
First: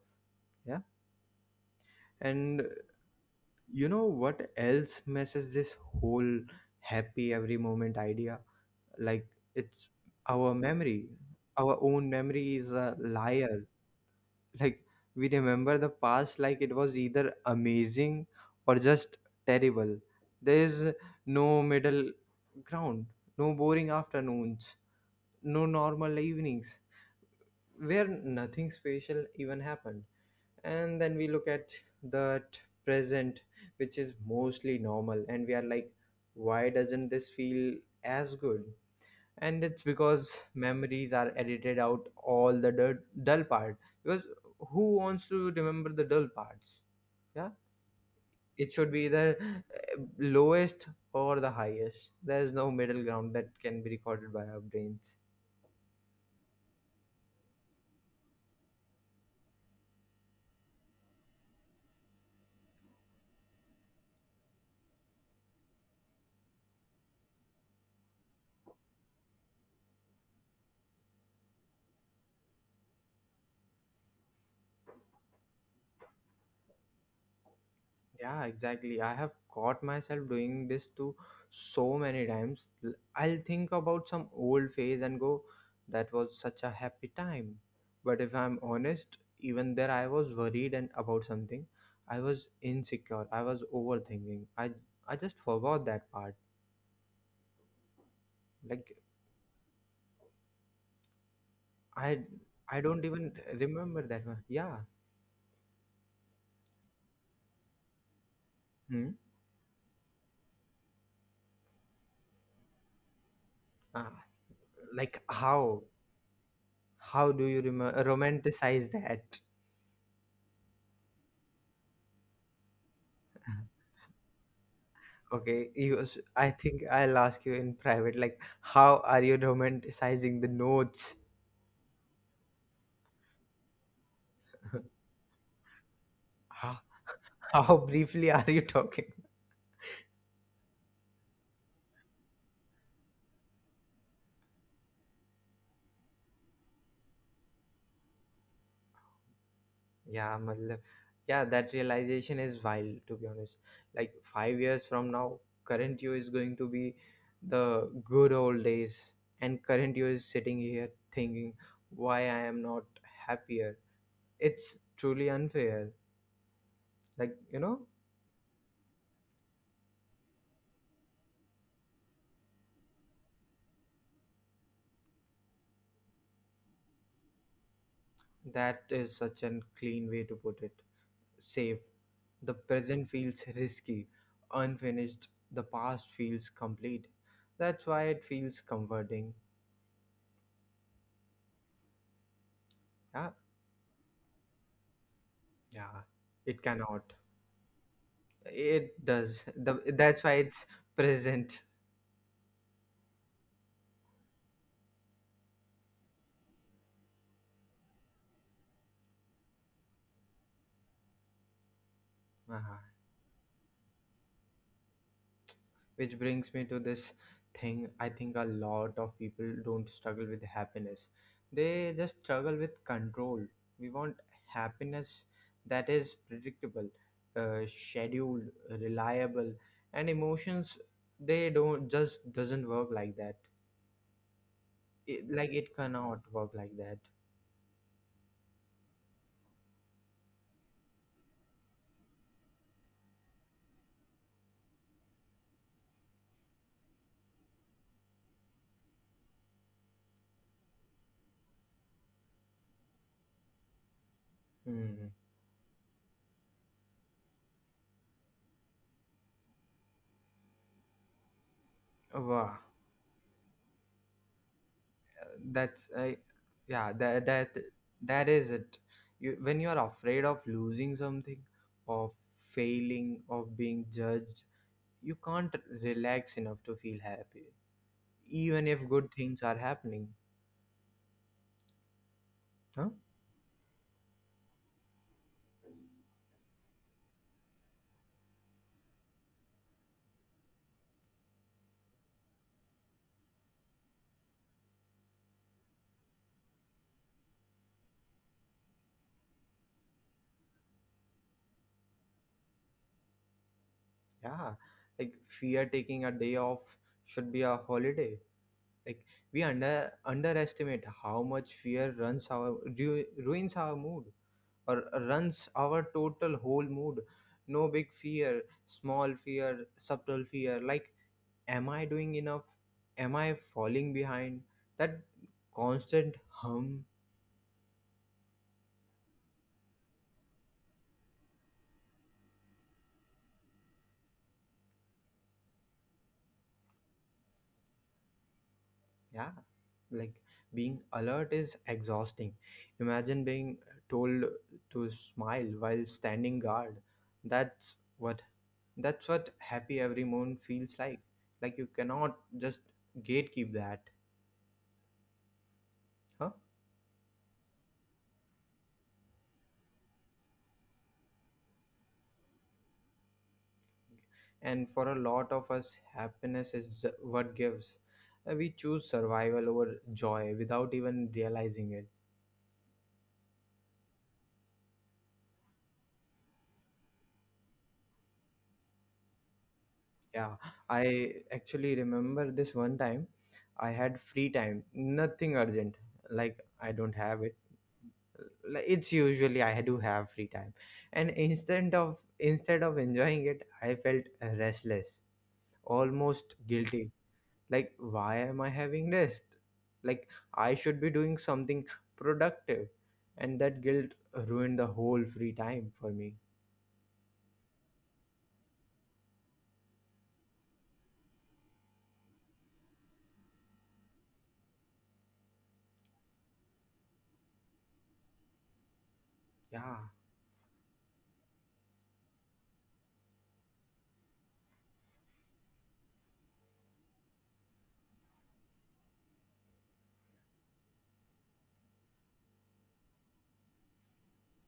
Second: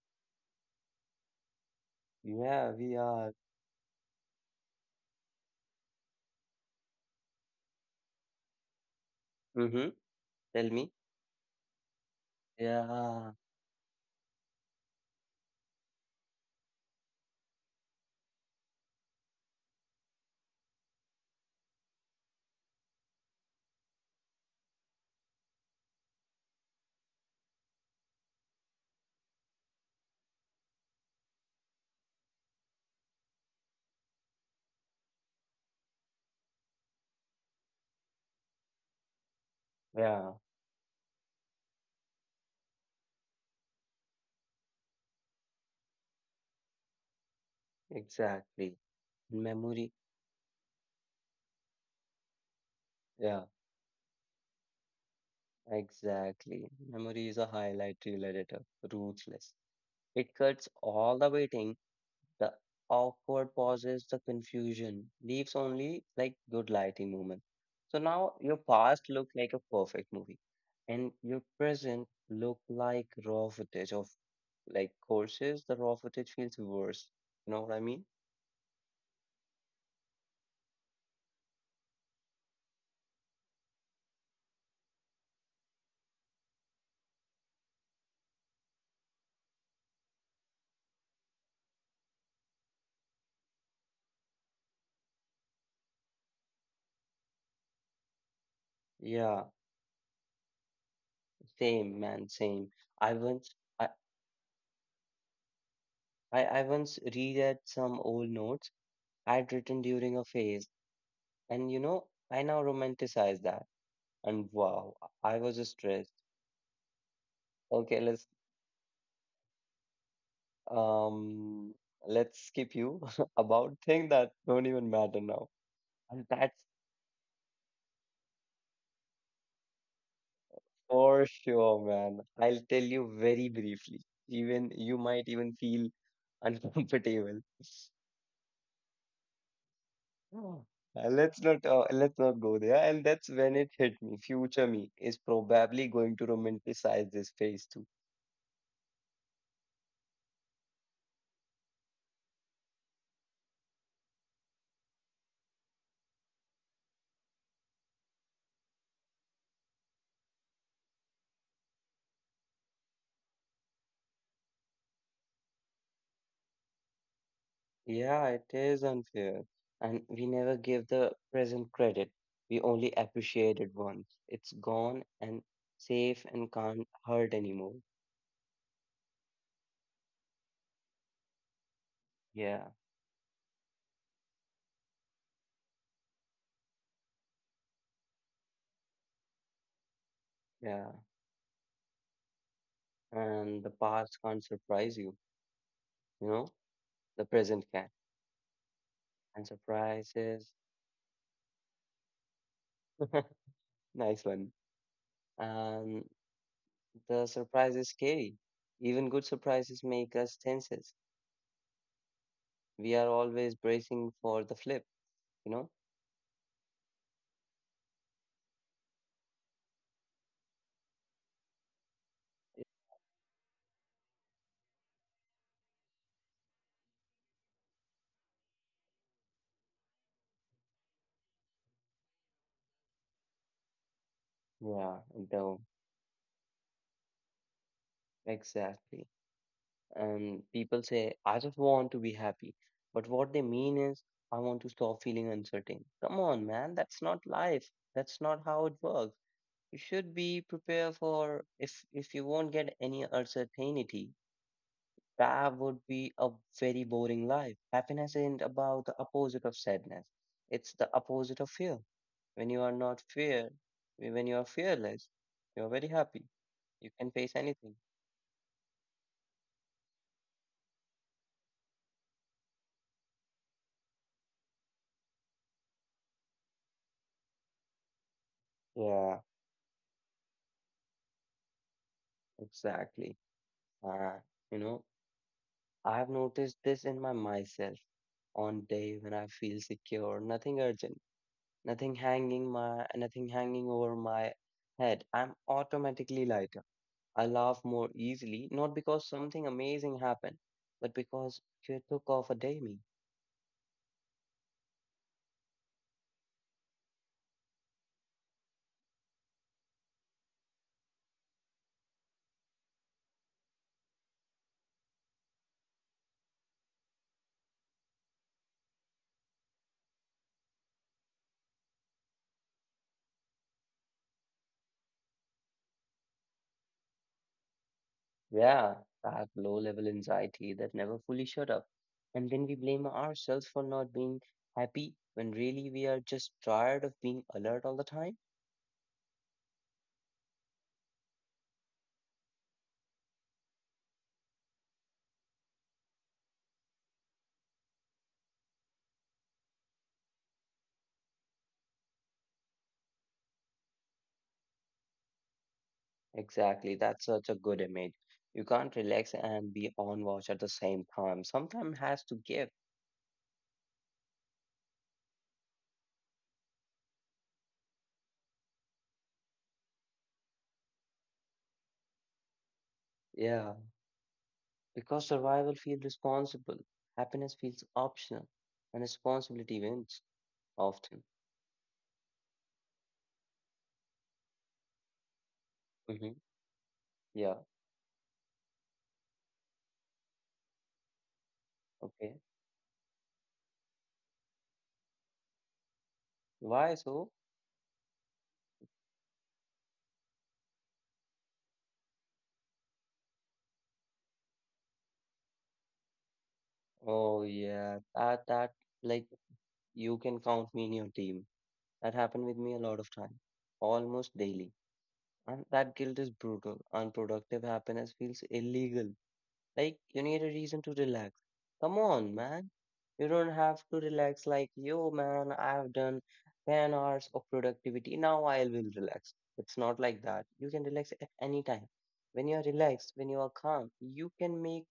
Yeah. And yeah, we are. you know what else messes this whole happy every moment idea? Like, Mm-hmm. it's our Tell me. memory. Our own memory is a Yeah, liar. Like we remember the past like it was either amazing or just terrible. There is no middle ground, no boring afternoons, no normal evenings where nothing special even happened. And then we look at that present, which is mostly normal, and we are like, why doesn't this feel as good? And it's yeah, because memories are edited out all the dull part. Because who wants to remember the dull parts? Yeah. exactly. It should be either Memory. Lowest or the highest. There is no middle Yeah, ground that can be recorded by our brains. exactly. Memory is a highlight reel editor, ruthless. It cuts all the waiting, the awkward pauses, the confusion leaves only like good lighting moment. So now your past looked like a perfect movie, and your present look like raw footage of like courses. The raw footage feels worse. You know what I mean? Yeah, exactly. I have caught myself doing this too so many times. I'll think about some old phase and go, that was such a happy time. But if I'm honest, even there I was worried and about something. I was insecure. I was overthinking. I just forgot that part. Like, Yeah, same man, I same. I I don't once even I, remember that one. Yeah. I once reread some old notes Hmm? I'd written during a phase, and you know, I now romanticize that. Ah, And wow, I like was just how? stressed. How do you Okay, remember romanticize that? Um, let's skip you about things that don't even matter now. Okay, And you, that's I think I'll ask you in private, like, how are you romanticizing the for notes? sure, man. I'll tell you very briefly. Even you might even feel how, uncomfortable. how briefly are you talking? Oh. Let's not go there. And that's when it hit me. Future me is probably going to romanticize this phase too. Yeah, matlab, yeah, that realization is wild, to be honest. Like, 5 years from now, current you is going to be the good old days, and current you is sitting here thinking why I am not happier. It's truly unfair. Like, you know, Yeah, it is unfair. And we never give the present credit. We only appreciate it once. It's gone and safe and can't hurt anymore. that is such a clean way to put it. Safe. Yeah, The present feels risky, unfinished. The past feels complete. That's why it feels comforting. yeah. Yeah, And the past can't surprise you, you yeah. know? It The cannot. present can. It And does. That's surprises, why it's present. nice one. And the surprise is scary. Even good surprises make us tenses. We Uh-huh. are always bracing for the flip, you know? Which brings me to this thing, I think a lot of people don't struggle with happiness. They just struggle with control. We want happiness that is predictable, scheduled, reliable, and emotions, they don't just doesn't work like that. Yeah, no, Like it cannot work like that. exactly. And people say, I just want to be happy. But what they mean is, I want to stop feeling uncertain. Come on, man, that's not life. That's not how it works. You should be prepared for if you won't get any uncertainty, Hmm. that would be a very boring life. Happiness isn't about the opposite of sadness. It's the opposite of fear. When you are Wow. not fear, when you are fearless, you are very That's happy. You can yeah, face that anything. that that is it. You When you are afraid of losing something, of failing, of being judged, you can't relax enough to feel happy, even if Yeah, good things are happening. exactly. Huh. Uh, you know, I've noticed this in my myself on day when I feel secure, nothing urgent, nothing hanging over my head. I'm automatically lighter. I laugh more easily, not because something amazing happened, but because you took off a day me. Yeah, like fear taking a day off should be a holiday. Like we underestimate how much fear runs our, ruins our mood, or runs our total whole mood. No big fear, small fear, subtle fear, like, am I doing enough? Am I falling behind? That constant hum. Yeah, that low level anxiety that never fully shut up. And then we blame ourselves for not being happy when really we are just tired of being alert all the time. Yeah, like being alert is exhausting. Imagine being told to smile while standing guard. That's what that's what happy every moment feels like. Like you cannot just gatekeep that. Huh. Exactly, that's such a good image. You can't relax and be on watch at the same time. Sometime has to give. And for a lot of us happiness is what gives. We choose survival over joy without even realizing it. Yeah, because survival feels responsible. Happiness feels optional, and responsibility wins Yeah, often. I actually remember this one time, I had free time, nothing urgent. Hmm. Like, I don't Yeah. have it. Like, it's usually I do have free time, and instead Okay. of instead of enjoying it I felt restless, almost Why guilty. so? Like, why am I having rest? Like, I should be doing something productive. And that guilt ruined the whole free time for me. Oh yeah, that that like you can count me in your team. That happened with me a lot of time, almost daily. And that guilt is brutal. Unproductive happiness feels illegal. Like, you Yeah, need a reason to relax. Come on, man. You don't have to relax like, yo, man, I've done 10 hours of productivity. Now I will relax. It's not like that. You can relax at any time. When you are relaxed, when you are calm, you can make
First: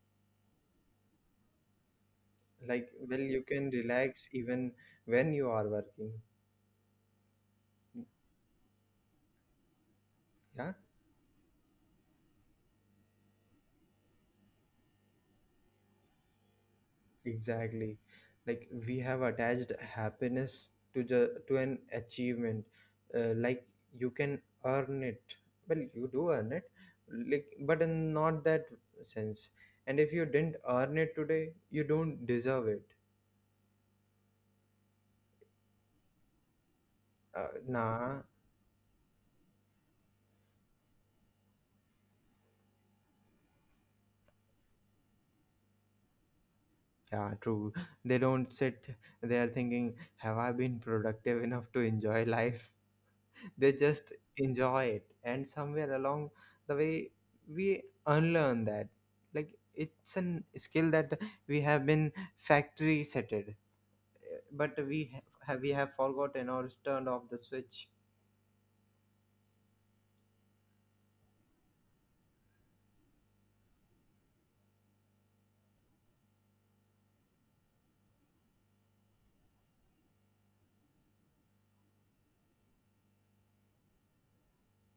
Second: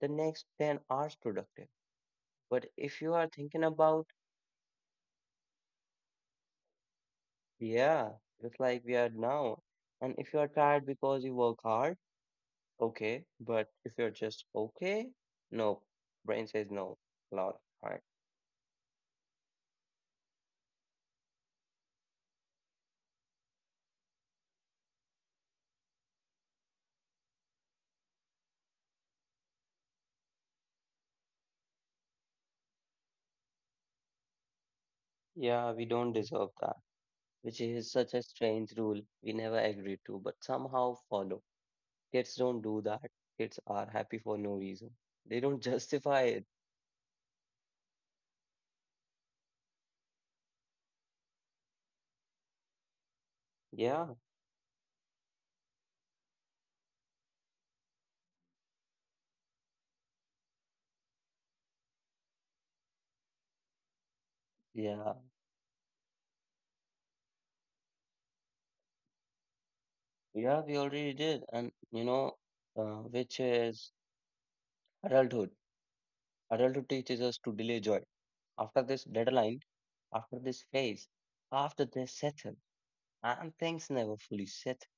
the next 10 hours productive. But like, if you well, are you thinking can about, relax even when you are working. yeah, just like we are now, and if you are Yeah. tired because you work hard, okay. But if you're just okay, no. Brain says no. Lot. Right? Exactly. Like we have attached happiness to an achievement. Like you can earn it. Well, you do earn it. Like, but in not that sense. And if you didn't earn it today, you don't deserve it. Yeah, we don't deserve that, which is such a Nah. strange rule we never agreed to, but somehow follow. Kids don't do that. Kids are happy for no reason. They don't justify it. Yeah, true. They don't sit there thinking, have I been productive enough to enjoy life? They just Yeah, enjoy it, and somewhere along the way we unlearn that. Like it's an skill that we have been factory setted, but yeah, have we have forgotten or turned off the switch. yeah, we already did. And, you know, which is adulthood. Adulthood teaches us to delay joy. After this deadline, after this phase, after they settle, and things never fully settle.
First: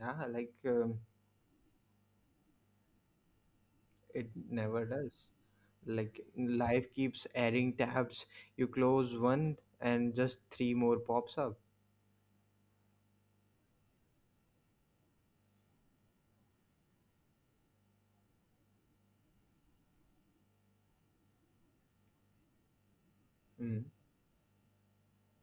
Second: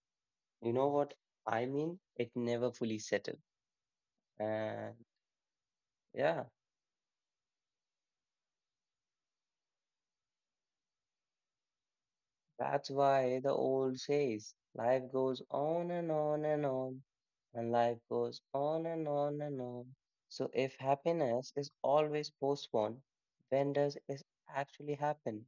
Yeah, like, You know what I mean? It never fully settled. it never And does. Like yeah, life keeps adding tabs, you close one and just three more pops up. that's why the old says life goes on and on and on, and life goes on and on and on. So, if happiness is always postponed, when Mm. does it actually happen?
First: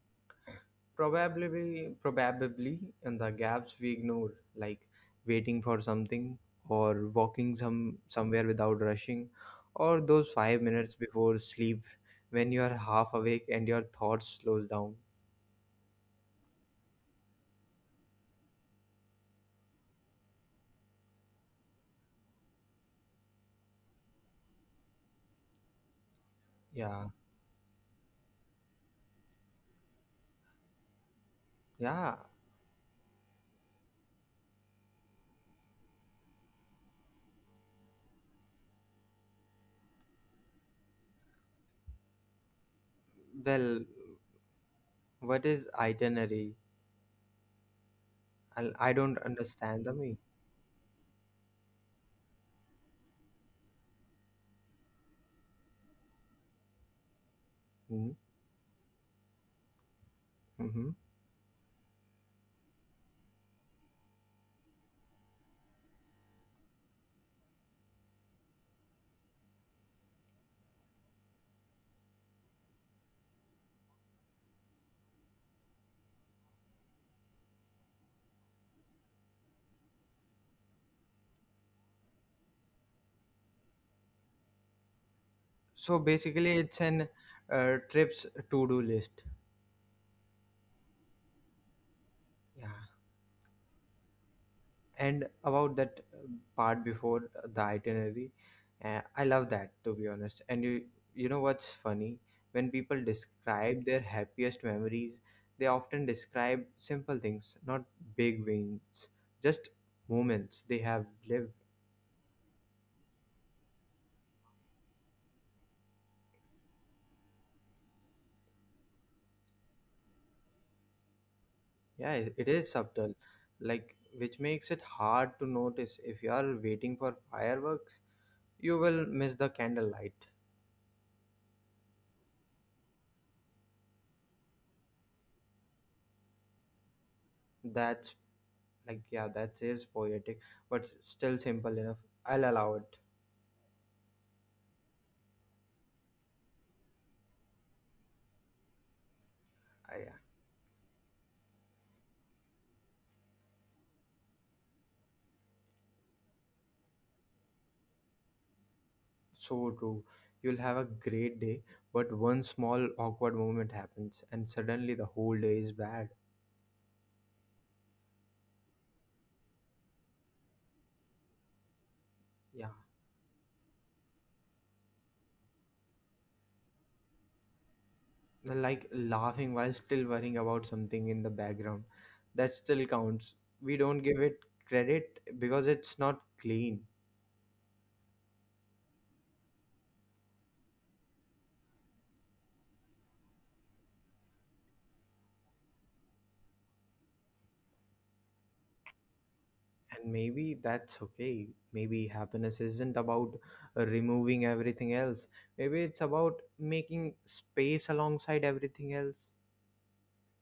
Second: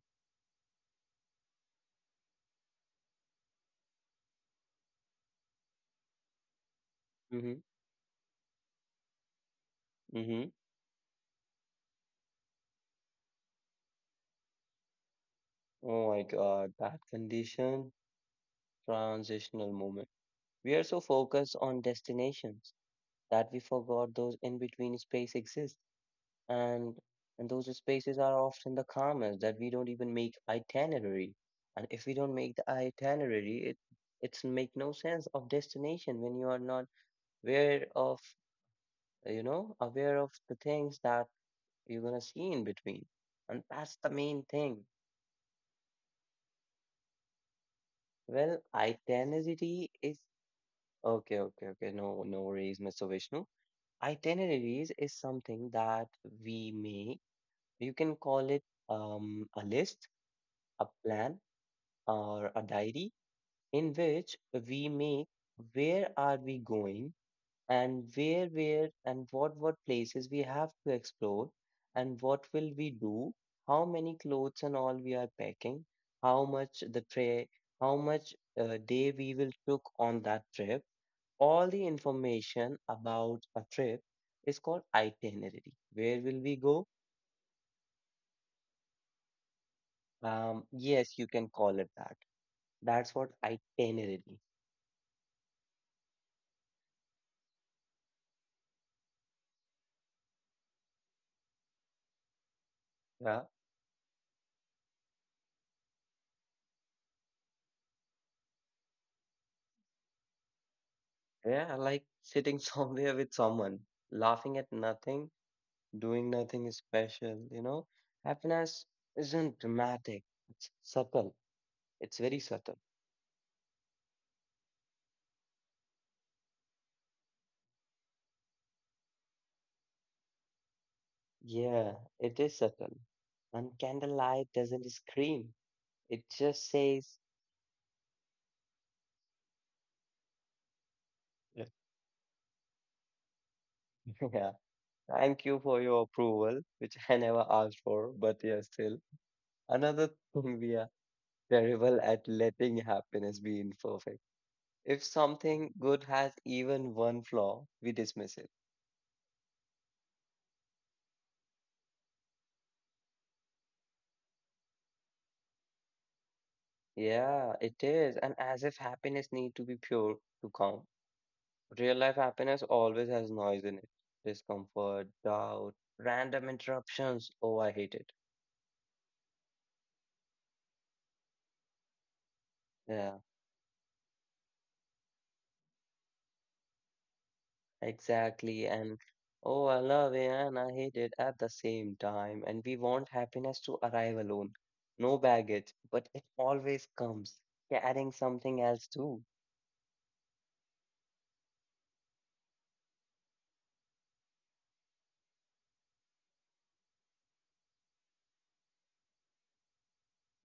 Probably, in the gaps we ignore, like waiting for something or walking Mm-hmm. somewhere without rushing, or those Mm-hmm. 5 minutes before sleep when you are half awake and your thoughts slows down. Oh my God, that condition, transitional moment. We are so focused on destinations that we forgot those in between space exists. and Yeah, and those spaces are often the calmest that we don't even make itinerary. And if we yeah. don't make the itinerary, it it's make no sense of destination when you are not aware of aware of the things that you're gonna see in between, and Well, that's the main thing. what is itinerary? Well, I don't itinerary understand the is meaning. okay, okay, okay, no, no worries, Mr. Vishnu. Itineraries is something that we make. You can Mm-hmm. call it a list, a Mm-hmm. plan, or a diary, in which we make where are we going, and where and what places we have to explore, and what will we do, how many clothes and all we are packing, how much the tray, how much day we will took on that trip. All the information about a trip is called itinerary, So where will we basically, go. it's an trips to do list. Um, yes, you can call it that. Yeah. That's what itinerary. And about that part before the itinerary, I love that, to be honest. And you know what's funny, when people Yeah. describe their happiest memories, they often describe simple things, not big wins, just moments they have lived. Yeah, like sitting somewhere with someone, laughing at nothing, doing nothing special, you know? Happiness isn't dramatic, it's subtle. It's Yeah, very it subtle. is subtle. Like, which makes it hard to notice. If you are waiting for fireworks, you will miss the candlelight. Yeah, it is subtle. And candlelight doesn't scream, it just says, That's, like, yeah, that is poetic but still yeah. simple enough. I'll allow it. Yeah, thank you for your approval, which I never asked for, but yeah, still. Another Yeah, thing we are terrible at letting happiness be imperfect. If something good has even one flaw, we dismiss it. so true. You'll have a great day, but one small awkward moment happens, and suddenly the whole day is bad. Yeah, it is. And as if happiness need to be pure to count. Real life happiness Yeah. always has noise in it. Discomfort, doubt, random interruptions. Oh, I hate it. Well, like laughing while still worrying about something in the background. That still Yeah, counts. We don't give it credit because it's not clean. exactly. And oh, I love it and I hate it at the same time. And we want happiness to arrive alone. No baggage, but it always comes carrying something else too. And maybe that's okay. Maybe happiness isn't about removing everything else. Maybe it's about making space alongside everything else.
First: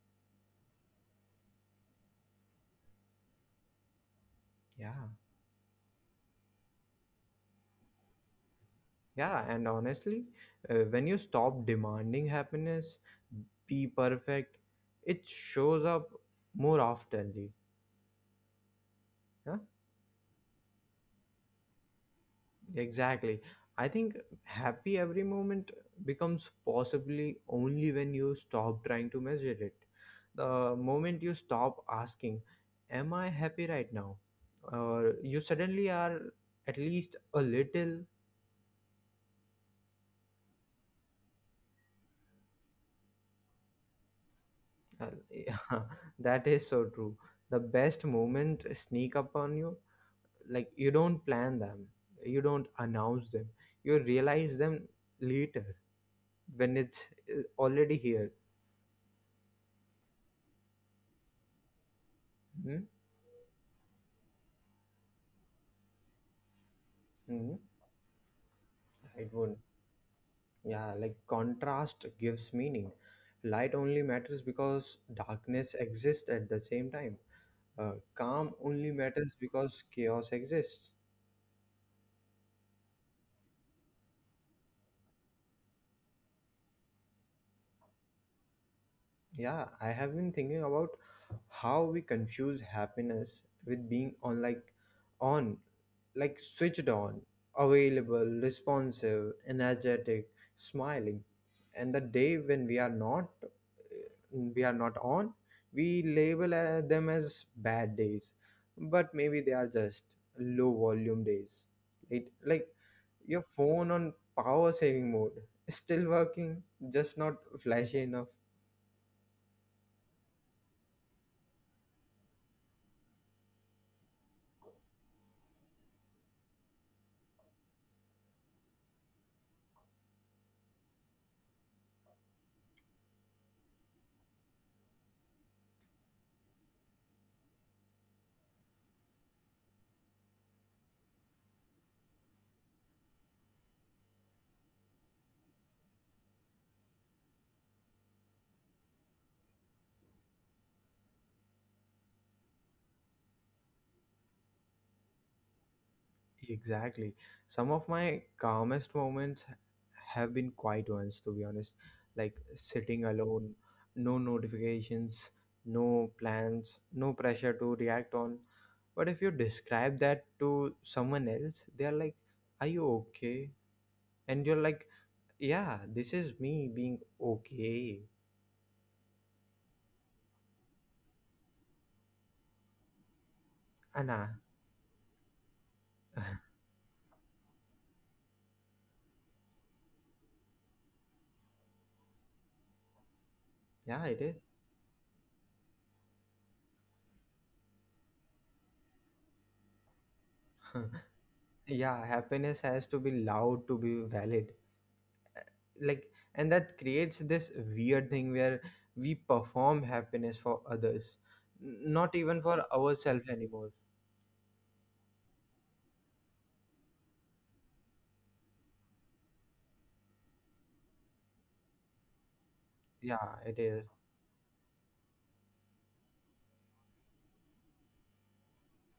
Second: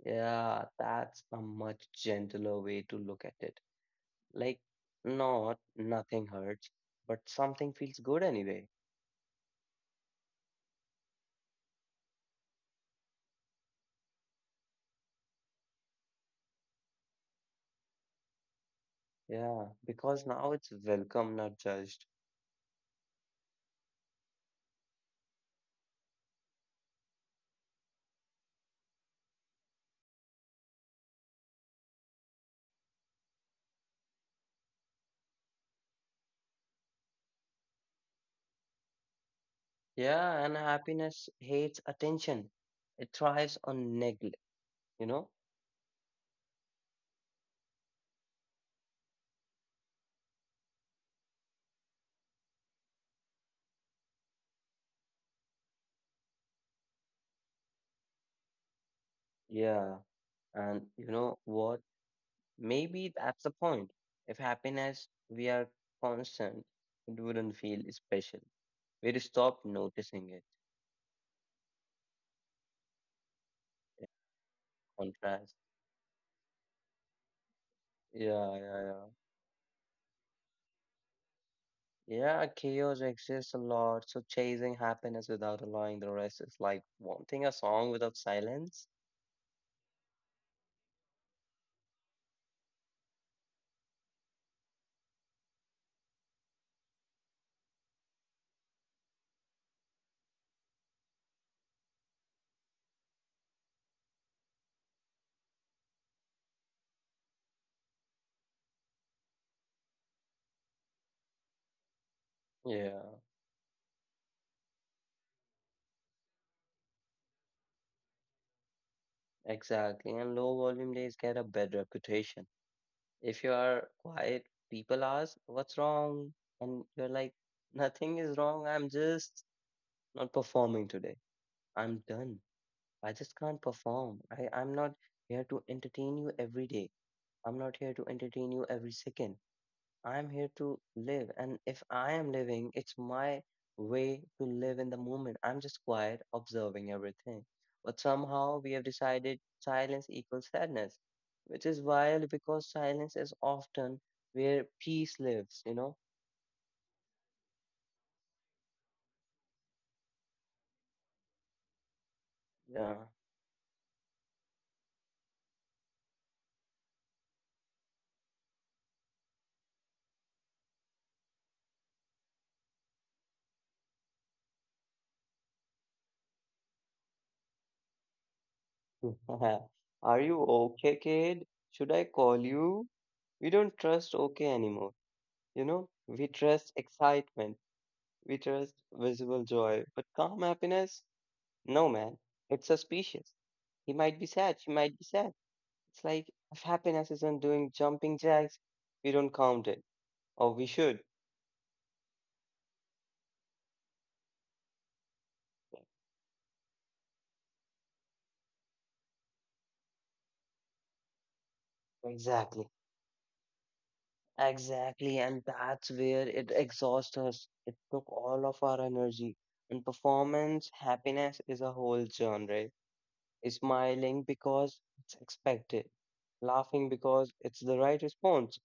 Yeah, that's a much gentler way to look at it. Like, Yeah. not nothing hurts, but something feels good anyway. Yeah, and honestly, when you stop demanding happiness, be perfect, it shows up more oftenly. Yeah, Yeah, because now it's welcome, not judged. exactly. I think happy every moment becomes possibly only when you stop trying to measure it. The moment you stop asking, am I happy right now? Or you suddenly are at least a little. Yeah, and happiness hates attention. It thrives on neglect, you know? yeah, that is so true. The best moment sneak up on you, like you don't plan them, you don't announce them, you realize them later when it's already here. Yeah, and you know what? Hmm. Maybe that's the point. If happiness we are constant, it Hmm. wouldn't feel special. We'd It would, stop noticing it. yeah, like contrast gives meaning. Light only matters because Contrast. darkness exists at the same time. Calm Yeah, yeah, only yeah. matters because chaos exists. Yeah, chaos exists a lot, so chasing happiness without allowing the rest is like wanting a song without silence. Yeah, I have been thinking about how we confuse happiness with being on, like on, like switched on, available, responsive, energetic, smiling. And the day when we are not, we are not on, we label them as bad days, but maybe they are just low volume days. It like Yeah, your phone on power saving mode, still working, just not flashy enough. exactly. And low volume days get a bad reputation. If you are quiet, people ask, "What's wrong?" And you're like, "Nothing is wrong. I'm just not performing today. I'm done. I just can't perform. I, I'm not here to entertain you every day. I'm not here to entertain you every second. I'm here to live." And if I am living, it's my way to live in the moment. I'm just quiet, observing everything. But somehow we have decided silence equals sadness, which is wild because silence is often where peace lives, you know? Exactly. Some of my calmest moments have been quiet ones, to be honest. Like Yeah. sitting alone, no notifications, no plans, no pressure to react on. But if you describe that to someone else, they're like, are you okay? And you're like, yeah, this is me being okay. Are you okay, kid? Should I call you? We don't trust Anna. okay anymore. You know, we trust excitement, we trust visible joy, but calm happiness. No, man, it's suspicious. He Yeah, might be it is. sad, she might be sad. It's like, if happiness isn't doing jumping jacks, we don't count it, or we should. Yeah, happiness has to be loud to be valid. Like, and that creates this weird thing where we perform happiness for others, not even for Exactly, ourselves anymore. exactly, and that's where it exhausts us. It took all of our energy. And performance happiness is a whole genre. Yeah, it is. Smiling because it's expected, laughing because it's the right response,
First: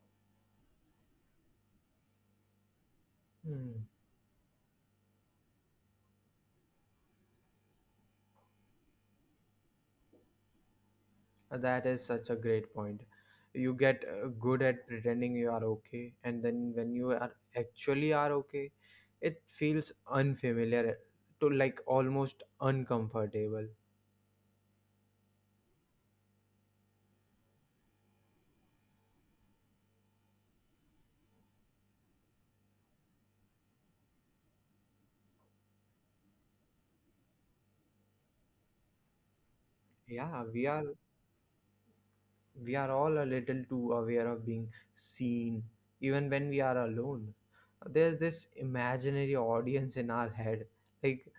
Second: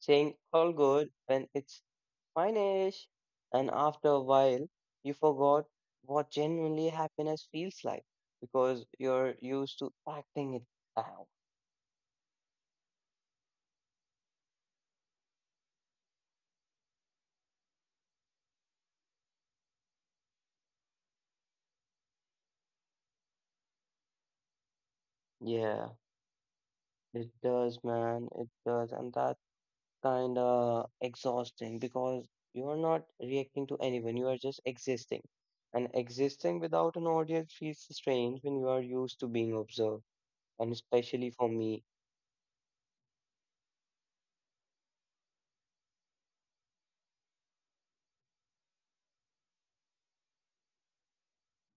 saying all good when it's fine, Ash. And Hmm. after a while, you forgot what genuinely happiness feels like because you're used to acting it out. That is such a great point. You get good at pretending you are okay, and then when you are actually are okay, it feels unfamiliar to, like, almost uncomfortable. Yeah, it does, man. It does. And that's kind of exhausting because you're not reacting to anyone, you are just existing. And existing without an audience feels strange when you are used to being observed. And Yeah, we are, especially for me. we are all a little too aware of being seen, even when we are alone. There's this imaginary audience in our head. Like,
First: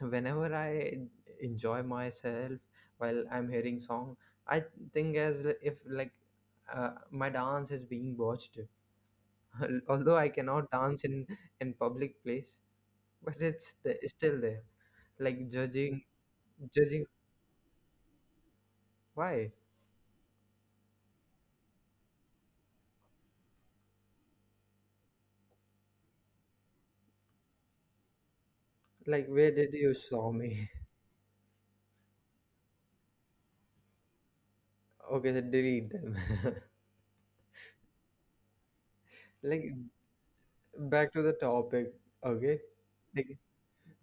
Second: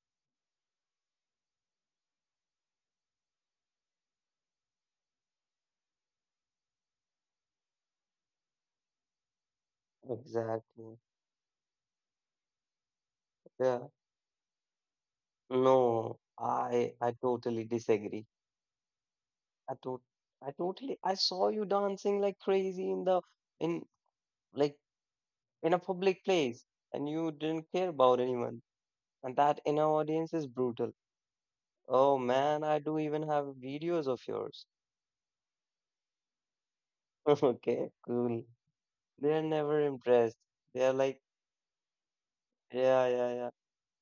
whenever I enjoy myself while I'm hearing song, I think as if like my dance is being watched. Although I cannot Exactly. dance in public place, but it's Yeah. the, still there. Like judging, No, I judging, I totally disagree. why? I thought I totally I saw you dancing like crazy in the in like in a public place, and you didn't care about anyone. Like And where that did in you our saw audience is me? brutal. Oh man, I do even have videos of yours. Okay, then delete them. Okay, cool. They're Like never impressed. They're back to like, the topic, okay. yeah, Like yeah, yeah.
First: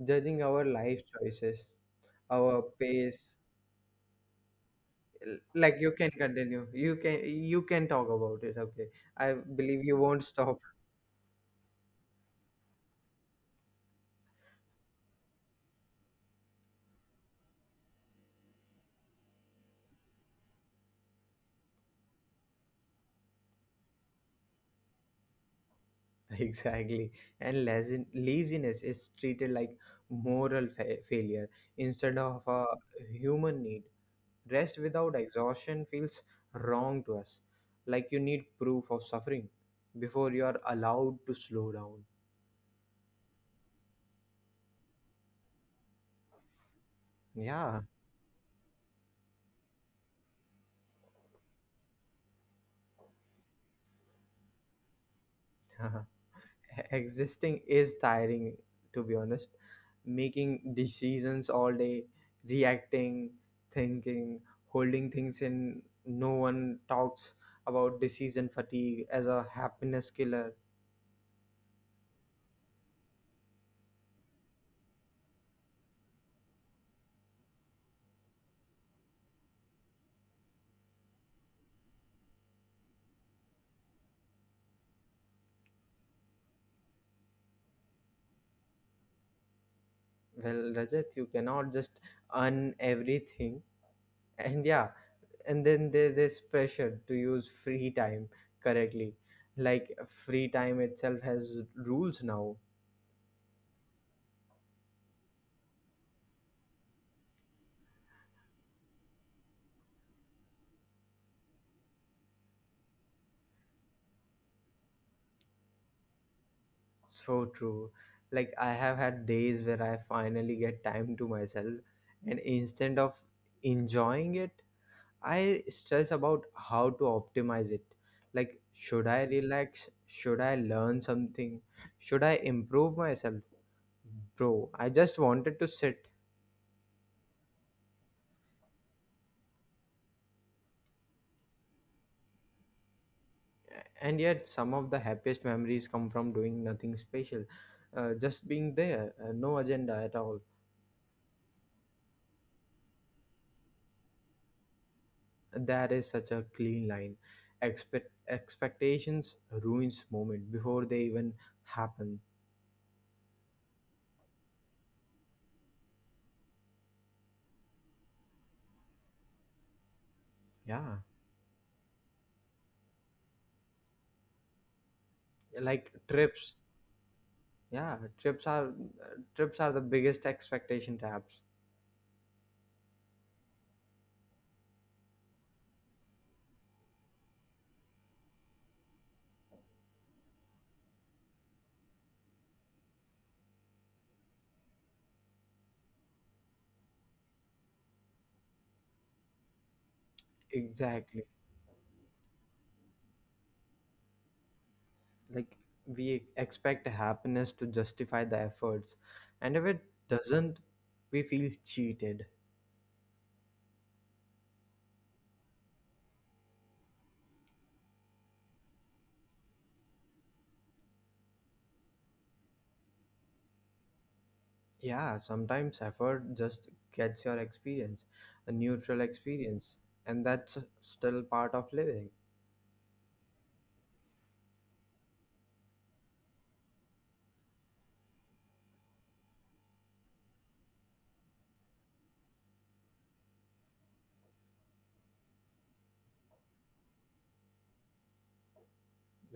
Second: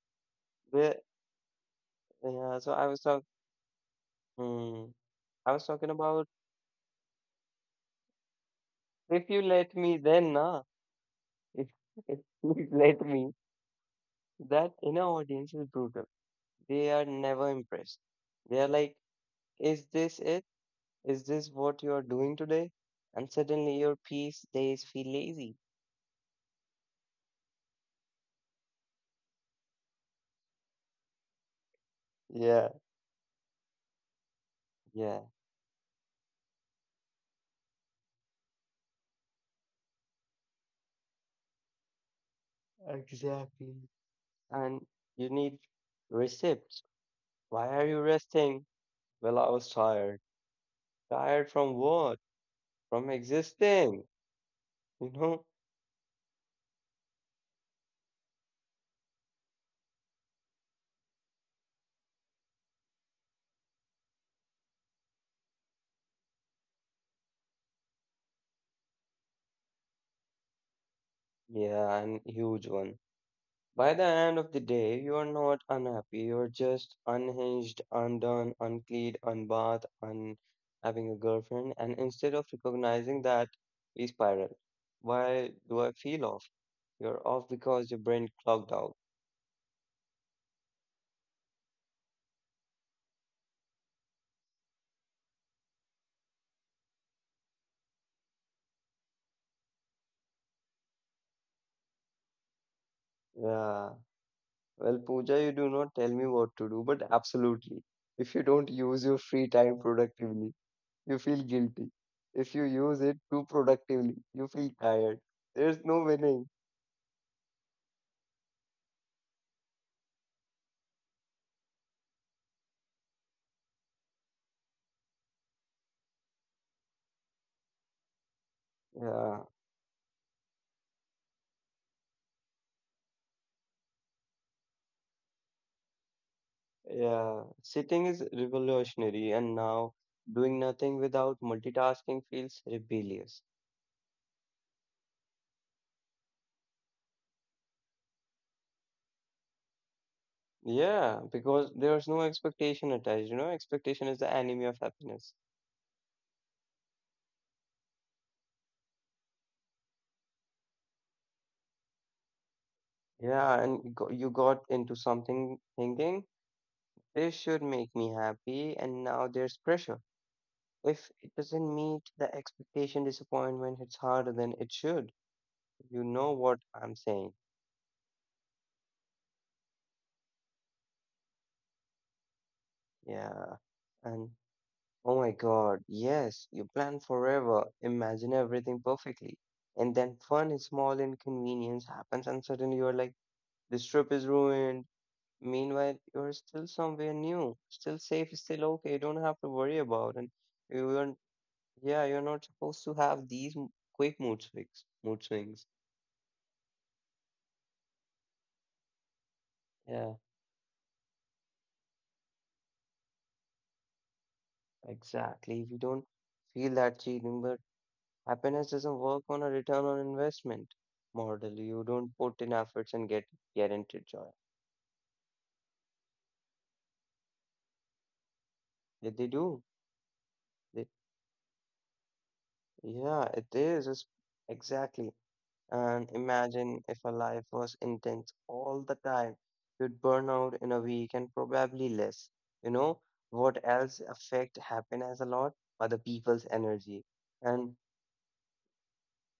judging our They're, life choices, yeah, our so I was talking. pace. Hmm, I was Like, talking you can about, continue, you can talk about it, okay. I if you let believe you me, won't then stop. nah. If if you let me, that inner audience is brutal. They are never impressed. They are like, "Is this it? Is this what you are doing today?" And suddenly your peace days feel lazy. Exactly. And laziness is treated like moral failure instead of a Yeah, human need. Rest without yeah. exhaustion feels wrong to us. Like you need proof of suffering before you are allowed to slow down. Exactly. And you need receipts. Why Yeah. are you resting? Well, I was tired. Tired from what? From existing. You know? Existing is tiring, to be honest. Making decisions all day, reacting, thinking, holding things in. No one talks about decision fatigue as a happiness killer. Yeah, and huge one. By the end of the day, you are not unhappy, you're just unhinged, undone, unclean, unbathed, un having a girlfriend, and instead of recognizing that, we spiral. Why do I feel off? You're off because your brain clogged out. Well, Rajat, you cannot just earn everything, and yeah. And then there's this pressure to use free time correctly. Like free time itself has rules now. Yeah. Well, Pooja, you do not tell me what to do, but absolutely. If you don't use your free time productively, you feel guilty. If you use it too productively, you feel tired. There's no winning. So true. Like I have had days where I finally get time to myself, and instead of enjoying it, I stress about how to optimize it. Like should I Yeah. relax? Should I learn something? Should I improve myself? Bro, I just wanted to sit. Yeah, sitting is revolutionary, and now doing nothing without multitasking feels rebellious. And yet some of the happiest memories come from doing nothing special. Just being there, no agenda at all. Yeah, because there's no expectation attached, you know, expectation is the enemy of happiness. That is such a clean line. Expect, expectations ruins moment before they even happen. Yeah, and you got into something thinking, this should make me happy, and now there's pressure. Yeah, If it doesn't meet the expectation, disappointment hits harder than it should. like You know trips. what I'm saying. Yeah, trips are the biggest expectation traps. Yeah, and oh my God, yes, you plan forever, imagine everything perfectly, and then one small inconvenience happens, and suddenly you're like, this trip is ruined. Meanwhile, you're still somewhere new, still safe, still okay, you don't have to worry about, and you are Exactly. yeah, you're not supposed to have these quick mood swings, mood Like swings. we expect happiness to justify the efforts, and if it Yeah, doesn't, we feel cheated. exactly. We don't feel that cheating, but happiness doesn't work on a return on investment model. You don't put in efforts and get guaranteed joy. Yeah, sometimes effort just gets your experience a neutral Yeah, they do. experience, and that's They, still part of living. yeah, it is. It's exactly. And imagine if a life was intense all the time, you'd burn out in a week and probably less. You know, what else affect happiness a lot? Other people's energy. And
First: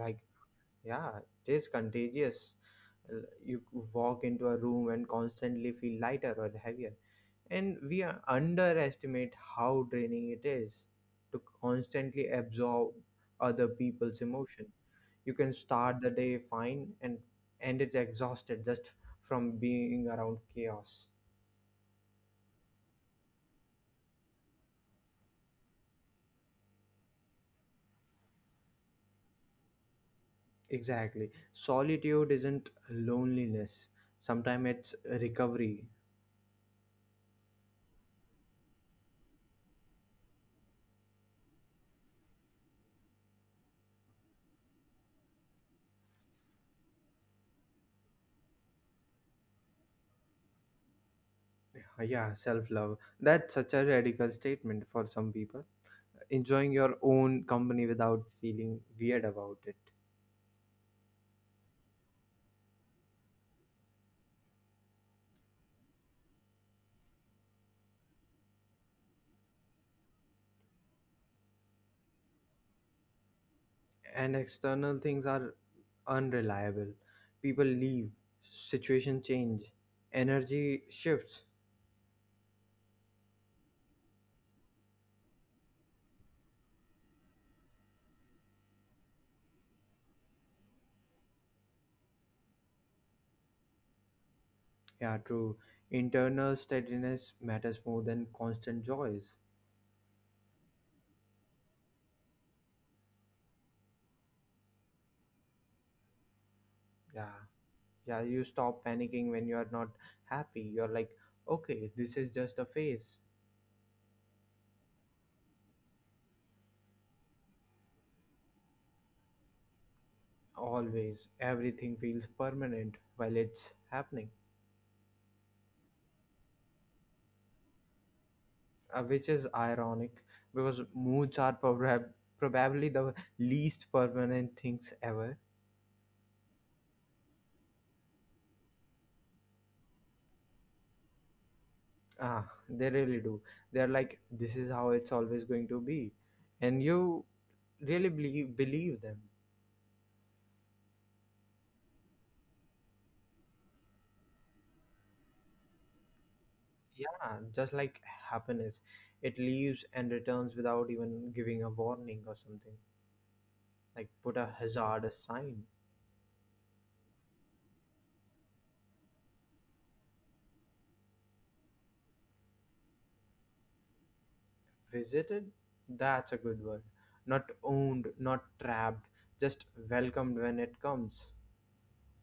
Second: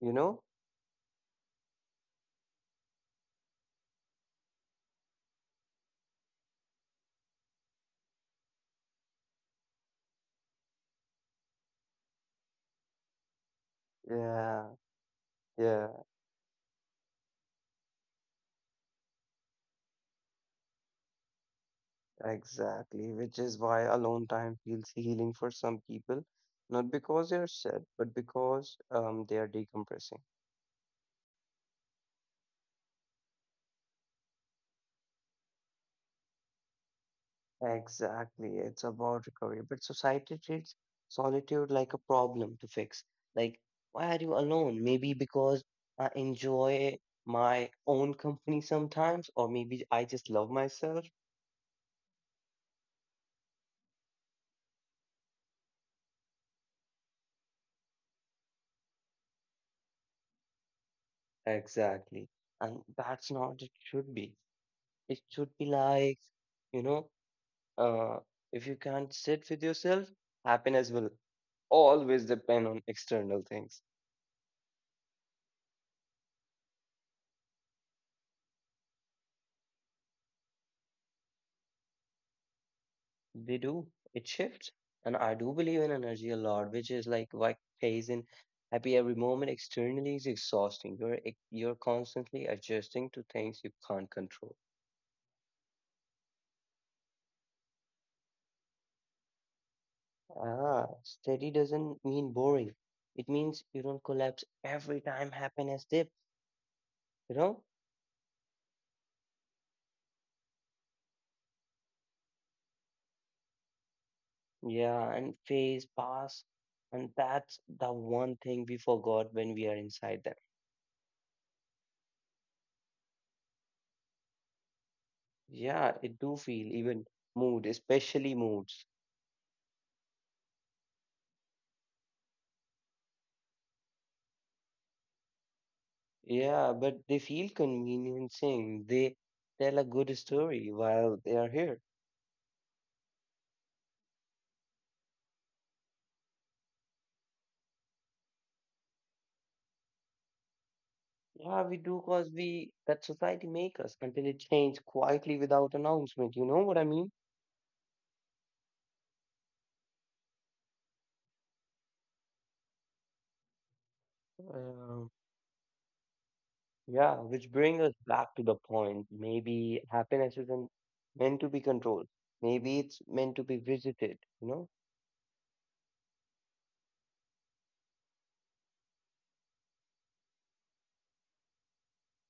you know, yeah, it is contagious. You walk into a room and constantly feel lighter or heavier. And we are- underestimate how draining it is to constantly absorb other people's yeah, emotion. You can yeah, start the day fine and end it exhausted just from being around chaos. exactly. Which is why alone time feels healing for some people, not because they're sad, but because they are decompressing. Exactly. Solitude isn't loneliness. Sometimes it's recovery. Exactly. It's about recovery. But society treats solitude like a problem to fix. Like, why are you alone? Maybe because I enjoy my own company sometimes, or maybe I just love myself. Yeah, self love. That's such a radical statement for some people. Enjoying your own company without feeling weird about it. Exactly. And that's not it should be. It should be like, you know, uh, if you can't sit with yourself, happiness will always depend on external things. And external things are unreliable. People leave, situation change, energy shifts. They do. It shifts. And I do believe in energy a lot, which is like why pays in happy every moment externally is exhausting. You're constantly adjusting to things you can't control. Yeah, true. Internal steadiness matters more than constant joys. Ah, steady doesn't mean boring. It means you don't collapse every time happiness dips. You Yeah. know? Yeah, you stop panicking when you are not happy. You're like, okay, this is just a phase. Yeah, and phase pass. And that's the one thing we forgot when we are inside them. Always, everything feels permanent while it's happening. Yeah, it do feel even mood, especially moods. Which is ironic because moods are probably the least permanent things ever. Yeah, but they feel conveniencing. They tell a good story while they are here. Ah, they really do. They're like, this is how it's always going to be. And you believe them. Yeah, we do cause we that society make us until it change quietly without announcement. You know what I mean? Yeah, just like happiness, it leaves and returns without even giving a warning or something. Like, put a Um, hazardous sign. yeah, which bring us back to the point. Maybe happiness isn't meant to be controlled. Maybe it's meant to be visited. You know? Visited? That's a good word. Not owned, not trapped, just welcomed when it comes.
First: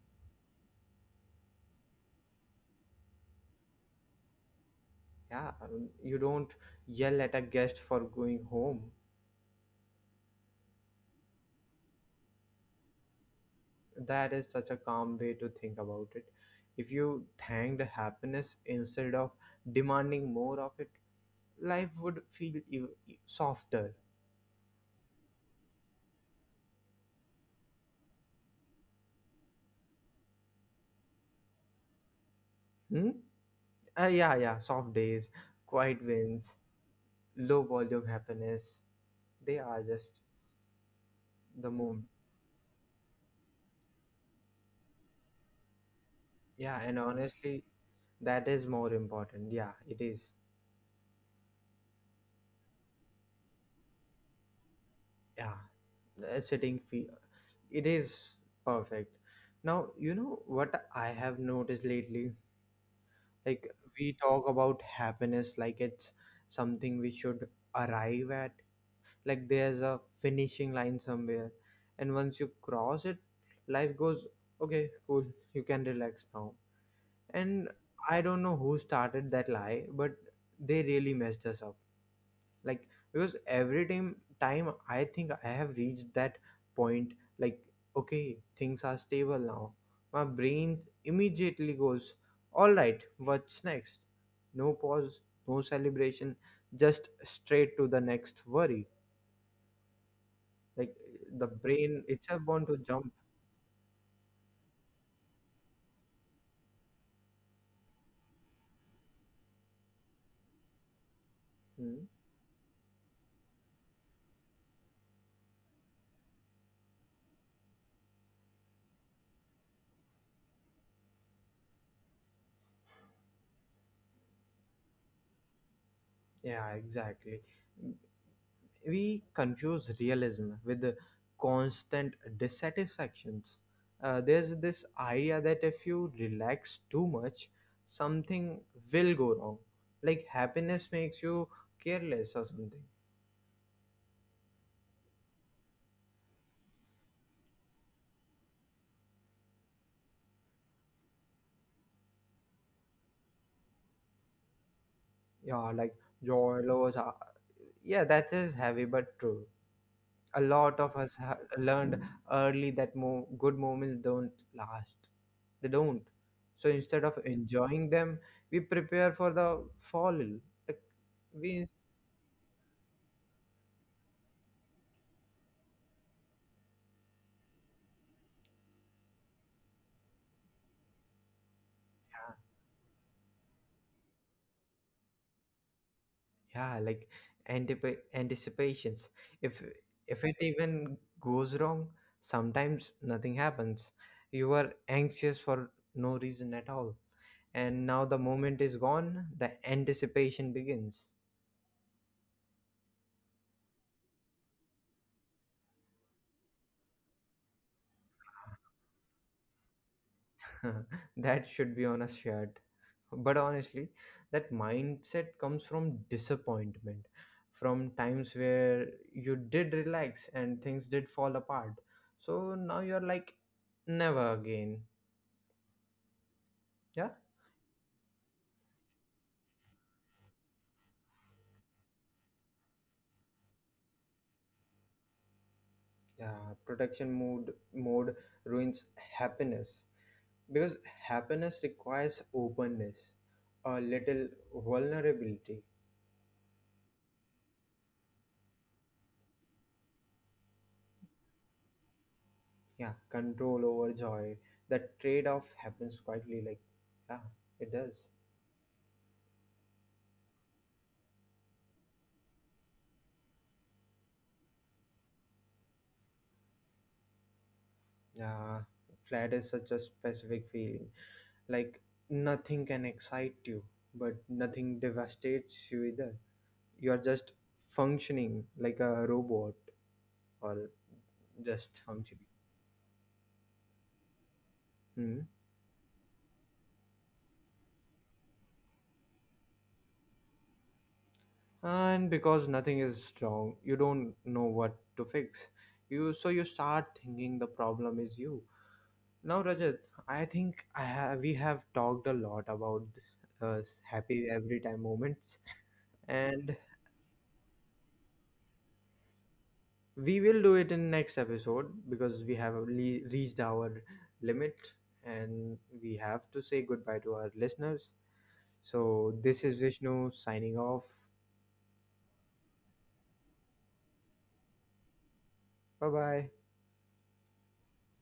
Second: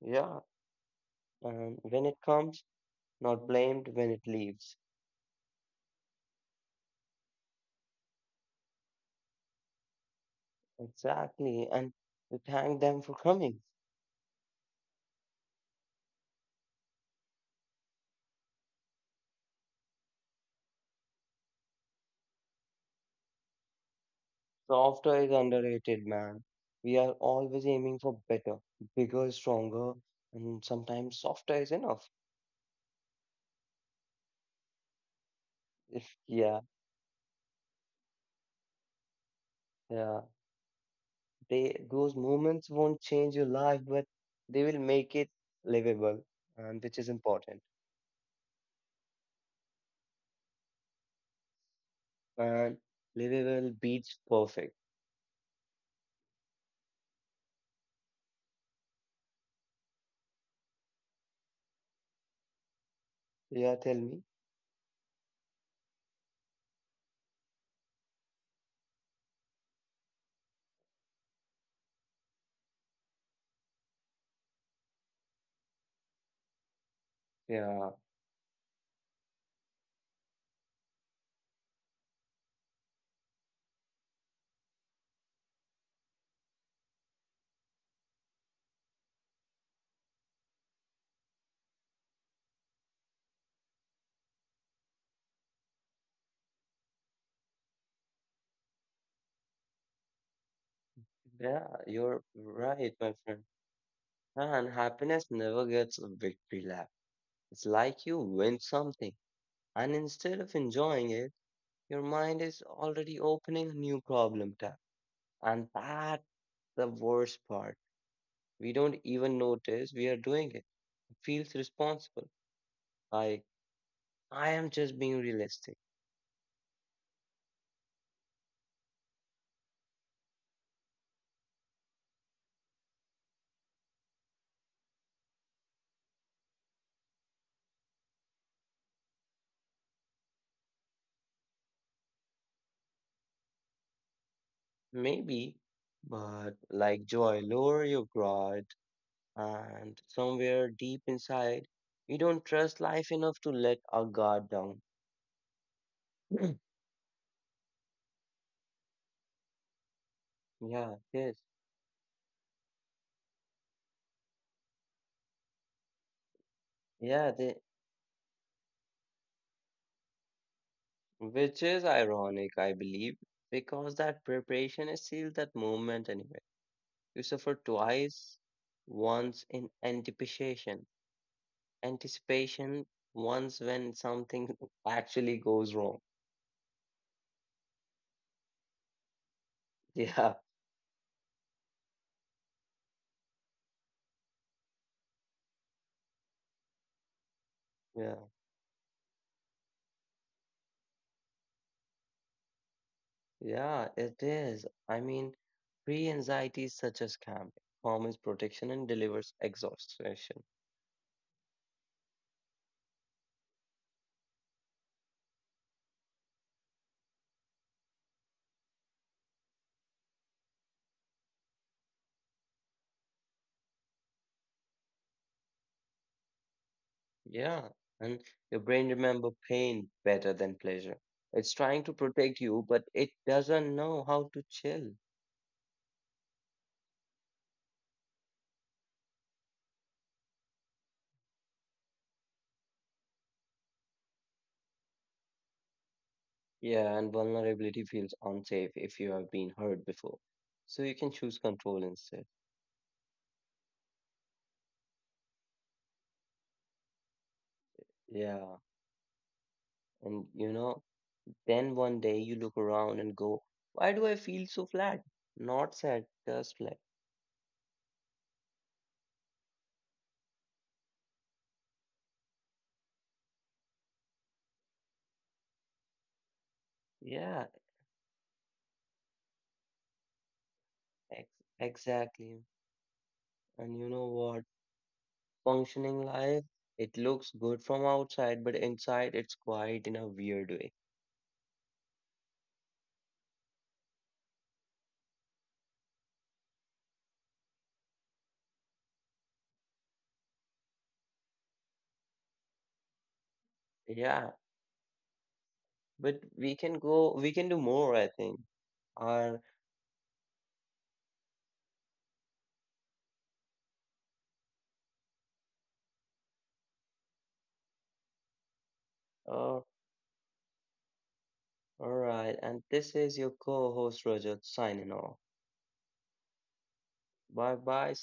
Yeah. When it comes, not blamed. When it leaves, Yeah, you don't yell at a guest for going home. exactly. And we thank them for coming. That is such a calm way to think about it. If you thanked happiness instead of demanding more of it, life would feel softer. Software is underrated, man. We are always aiming for better, bigger, stronger, and sometimes softer is enough. Hmm? Yeah, yeah, soft days, quiet If wins, yeah, low volume happiness. They are just yeah, the they moment. those moments won't change your life, but they will make it livable, Yeah, and which and is important. honestly, that is more important. Yeah, it is. And livable beats perfect. Yeah. Sitting fee, it is perfect. Now you know what I have noticed lately? Like Yeah, tell we me. talk about happiness like it's something we should arrive at, like there's a finishing line somewhere, and once you cross it, life goes, okay, cool, you can relax now. And Yeah, I don't know who started that lie, but they really messed us up. Like, because every time I think I have reached that point, like okay, things are stable now, my brain immediately goes, all right, what's next? No pause, no celebration, just straight to the next worry. Like, the yeah, brain you're itself want to right, jump. my friend. And happiness never gets a victory lap. It's like you win something, and instead of enjoying it, your Hmm. mind is already opening a new problem tab. And that's the worst part. We don't even notice we are doing it. It feels responsible. Like, I am just being realistic. Yeah, exactly. We confuse realism with the constant dissatisfactions. There's this idea that if you relax too much, something will go wrong. Like happiness makes you careless or something. Maybe, but like joy, lower your guard. And somewhere deep inside, we don't trust life enough to let our guard down. Yeah, like joy, lows. Are, yeah, that is heavy but true. A lot of Yeah, us ha yes. learned early that good moments don't last. They don't. So instead of Yeah, they, enjoying them, we prepare for the fall. Like which we, is ironic, I believe, because that preparation is still that moment anyway. You suffer twice, once in anticipation, yeah, anticipation, once when something actually goes wrong. yeah, like anticipations. If if it Yeah, even goes wrong, sometimes nothing happens. You are anxious for no reason at all, and now yeah, the moment is gone. The anticipation begins. yeah, it is. I mean, pre anxiety is such a scam. Promise protection and delivers exhaustion. That should be on a shirt. But honestly, that mindset comes from disappointment, from times where you did relax and things did fall apart. So now you're like, never again. Yeah, Yeah, and your brain remember pain better than pleasure. It's trying to protect you, but it doesn't know how to chill. yeah. Protection mode ruins happiness because happiness requires openness, a little vulnerability. Yeah, and vulnerability feels unsafe if you have been hurt before. So you can choose control instead. Yeah, control over joy. That trade off happens quietly, like, yeah, it does. Yeah, and you know, then one day you look around and go, why do I feel so flat? Not sad, just flat. Yeah, flat is such a specific feeling. Like nothing can excite you, but nothing devastates you either. You are just Yeah, functioning like a robot, or ex just functioning. exactly. And you know what? Hmm. Functioning life, it looks good from outside, but inside it's quiet in a weird way. And because nothing is wrong, you don't know what to fix. You, so you start thinking the problem is you. Now, Rajat, I think we have talked a lot about uh, happy Yeah, every time moments, but and we can go, we can do more, I think. Or we will do it in next episode because we have reached our limit, and we have to say goodbye to our listeners. So this is uh, Vishnu signing off. all right, and this is your co host Rajat signing off. Bye bye. Bye bye.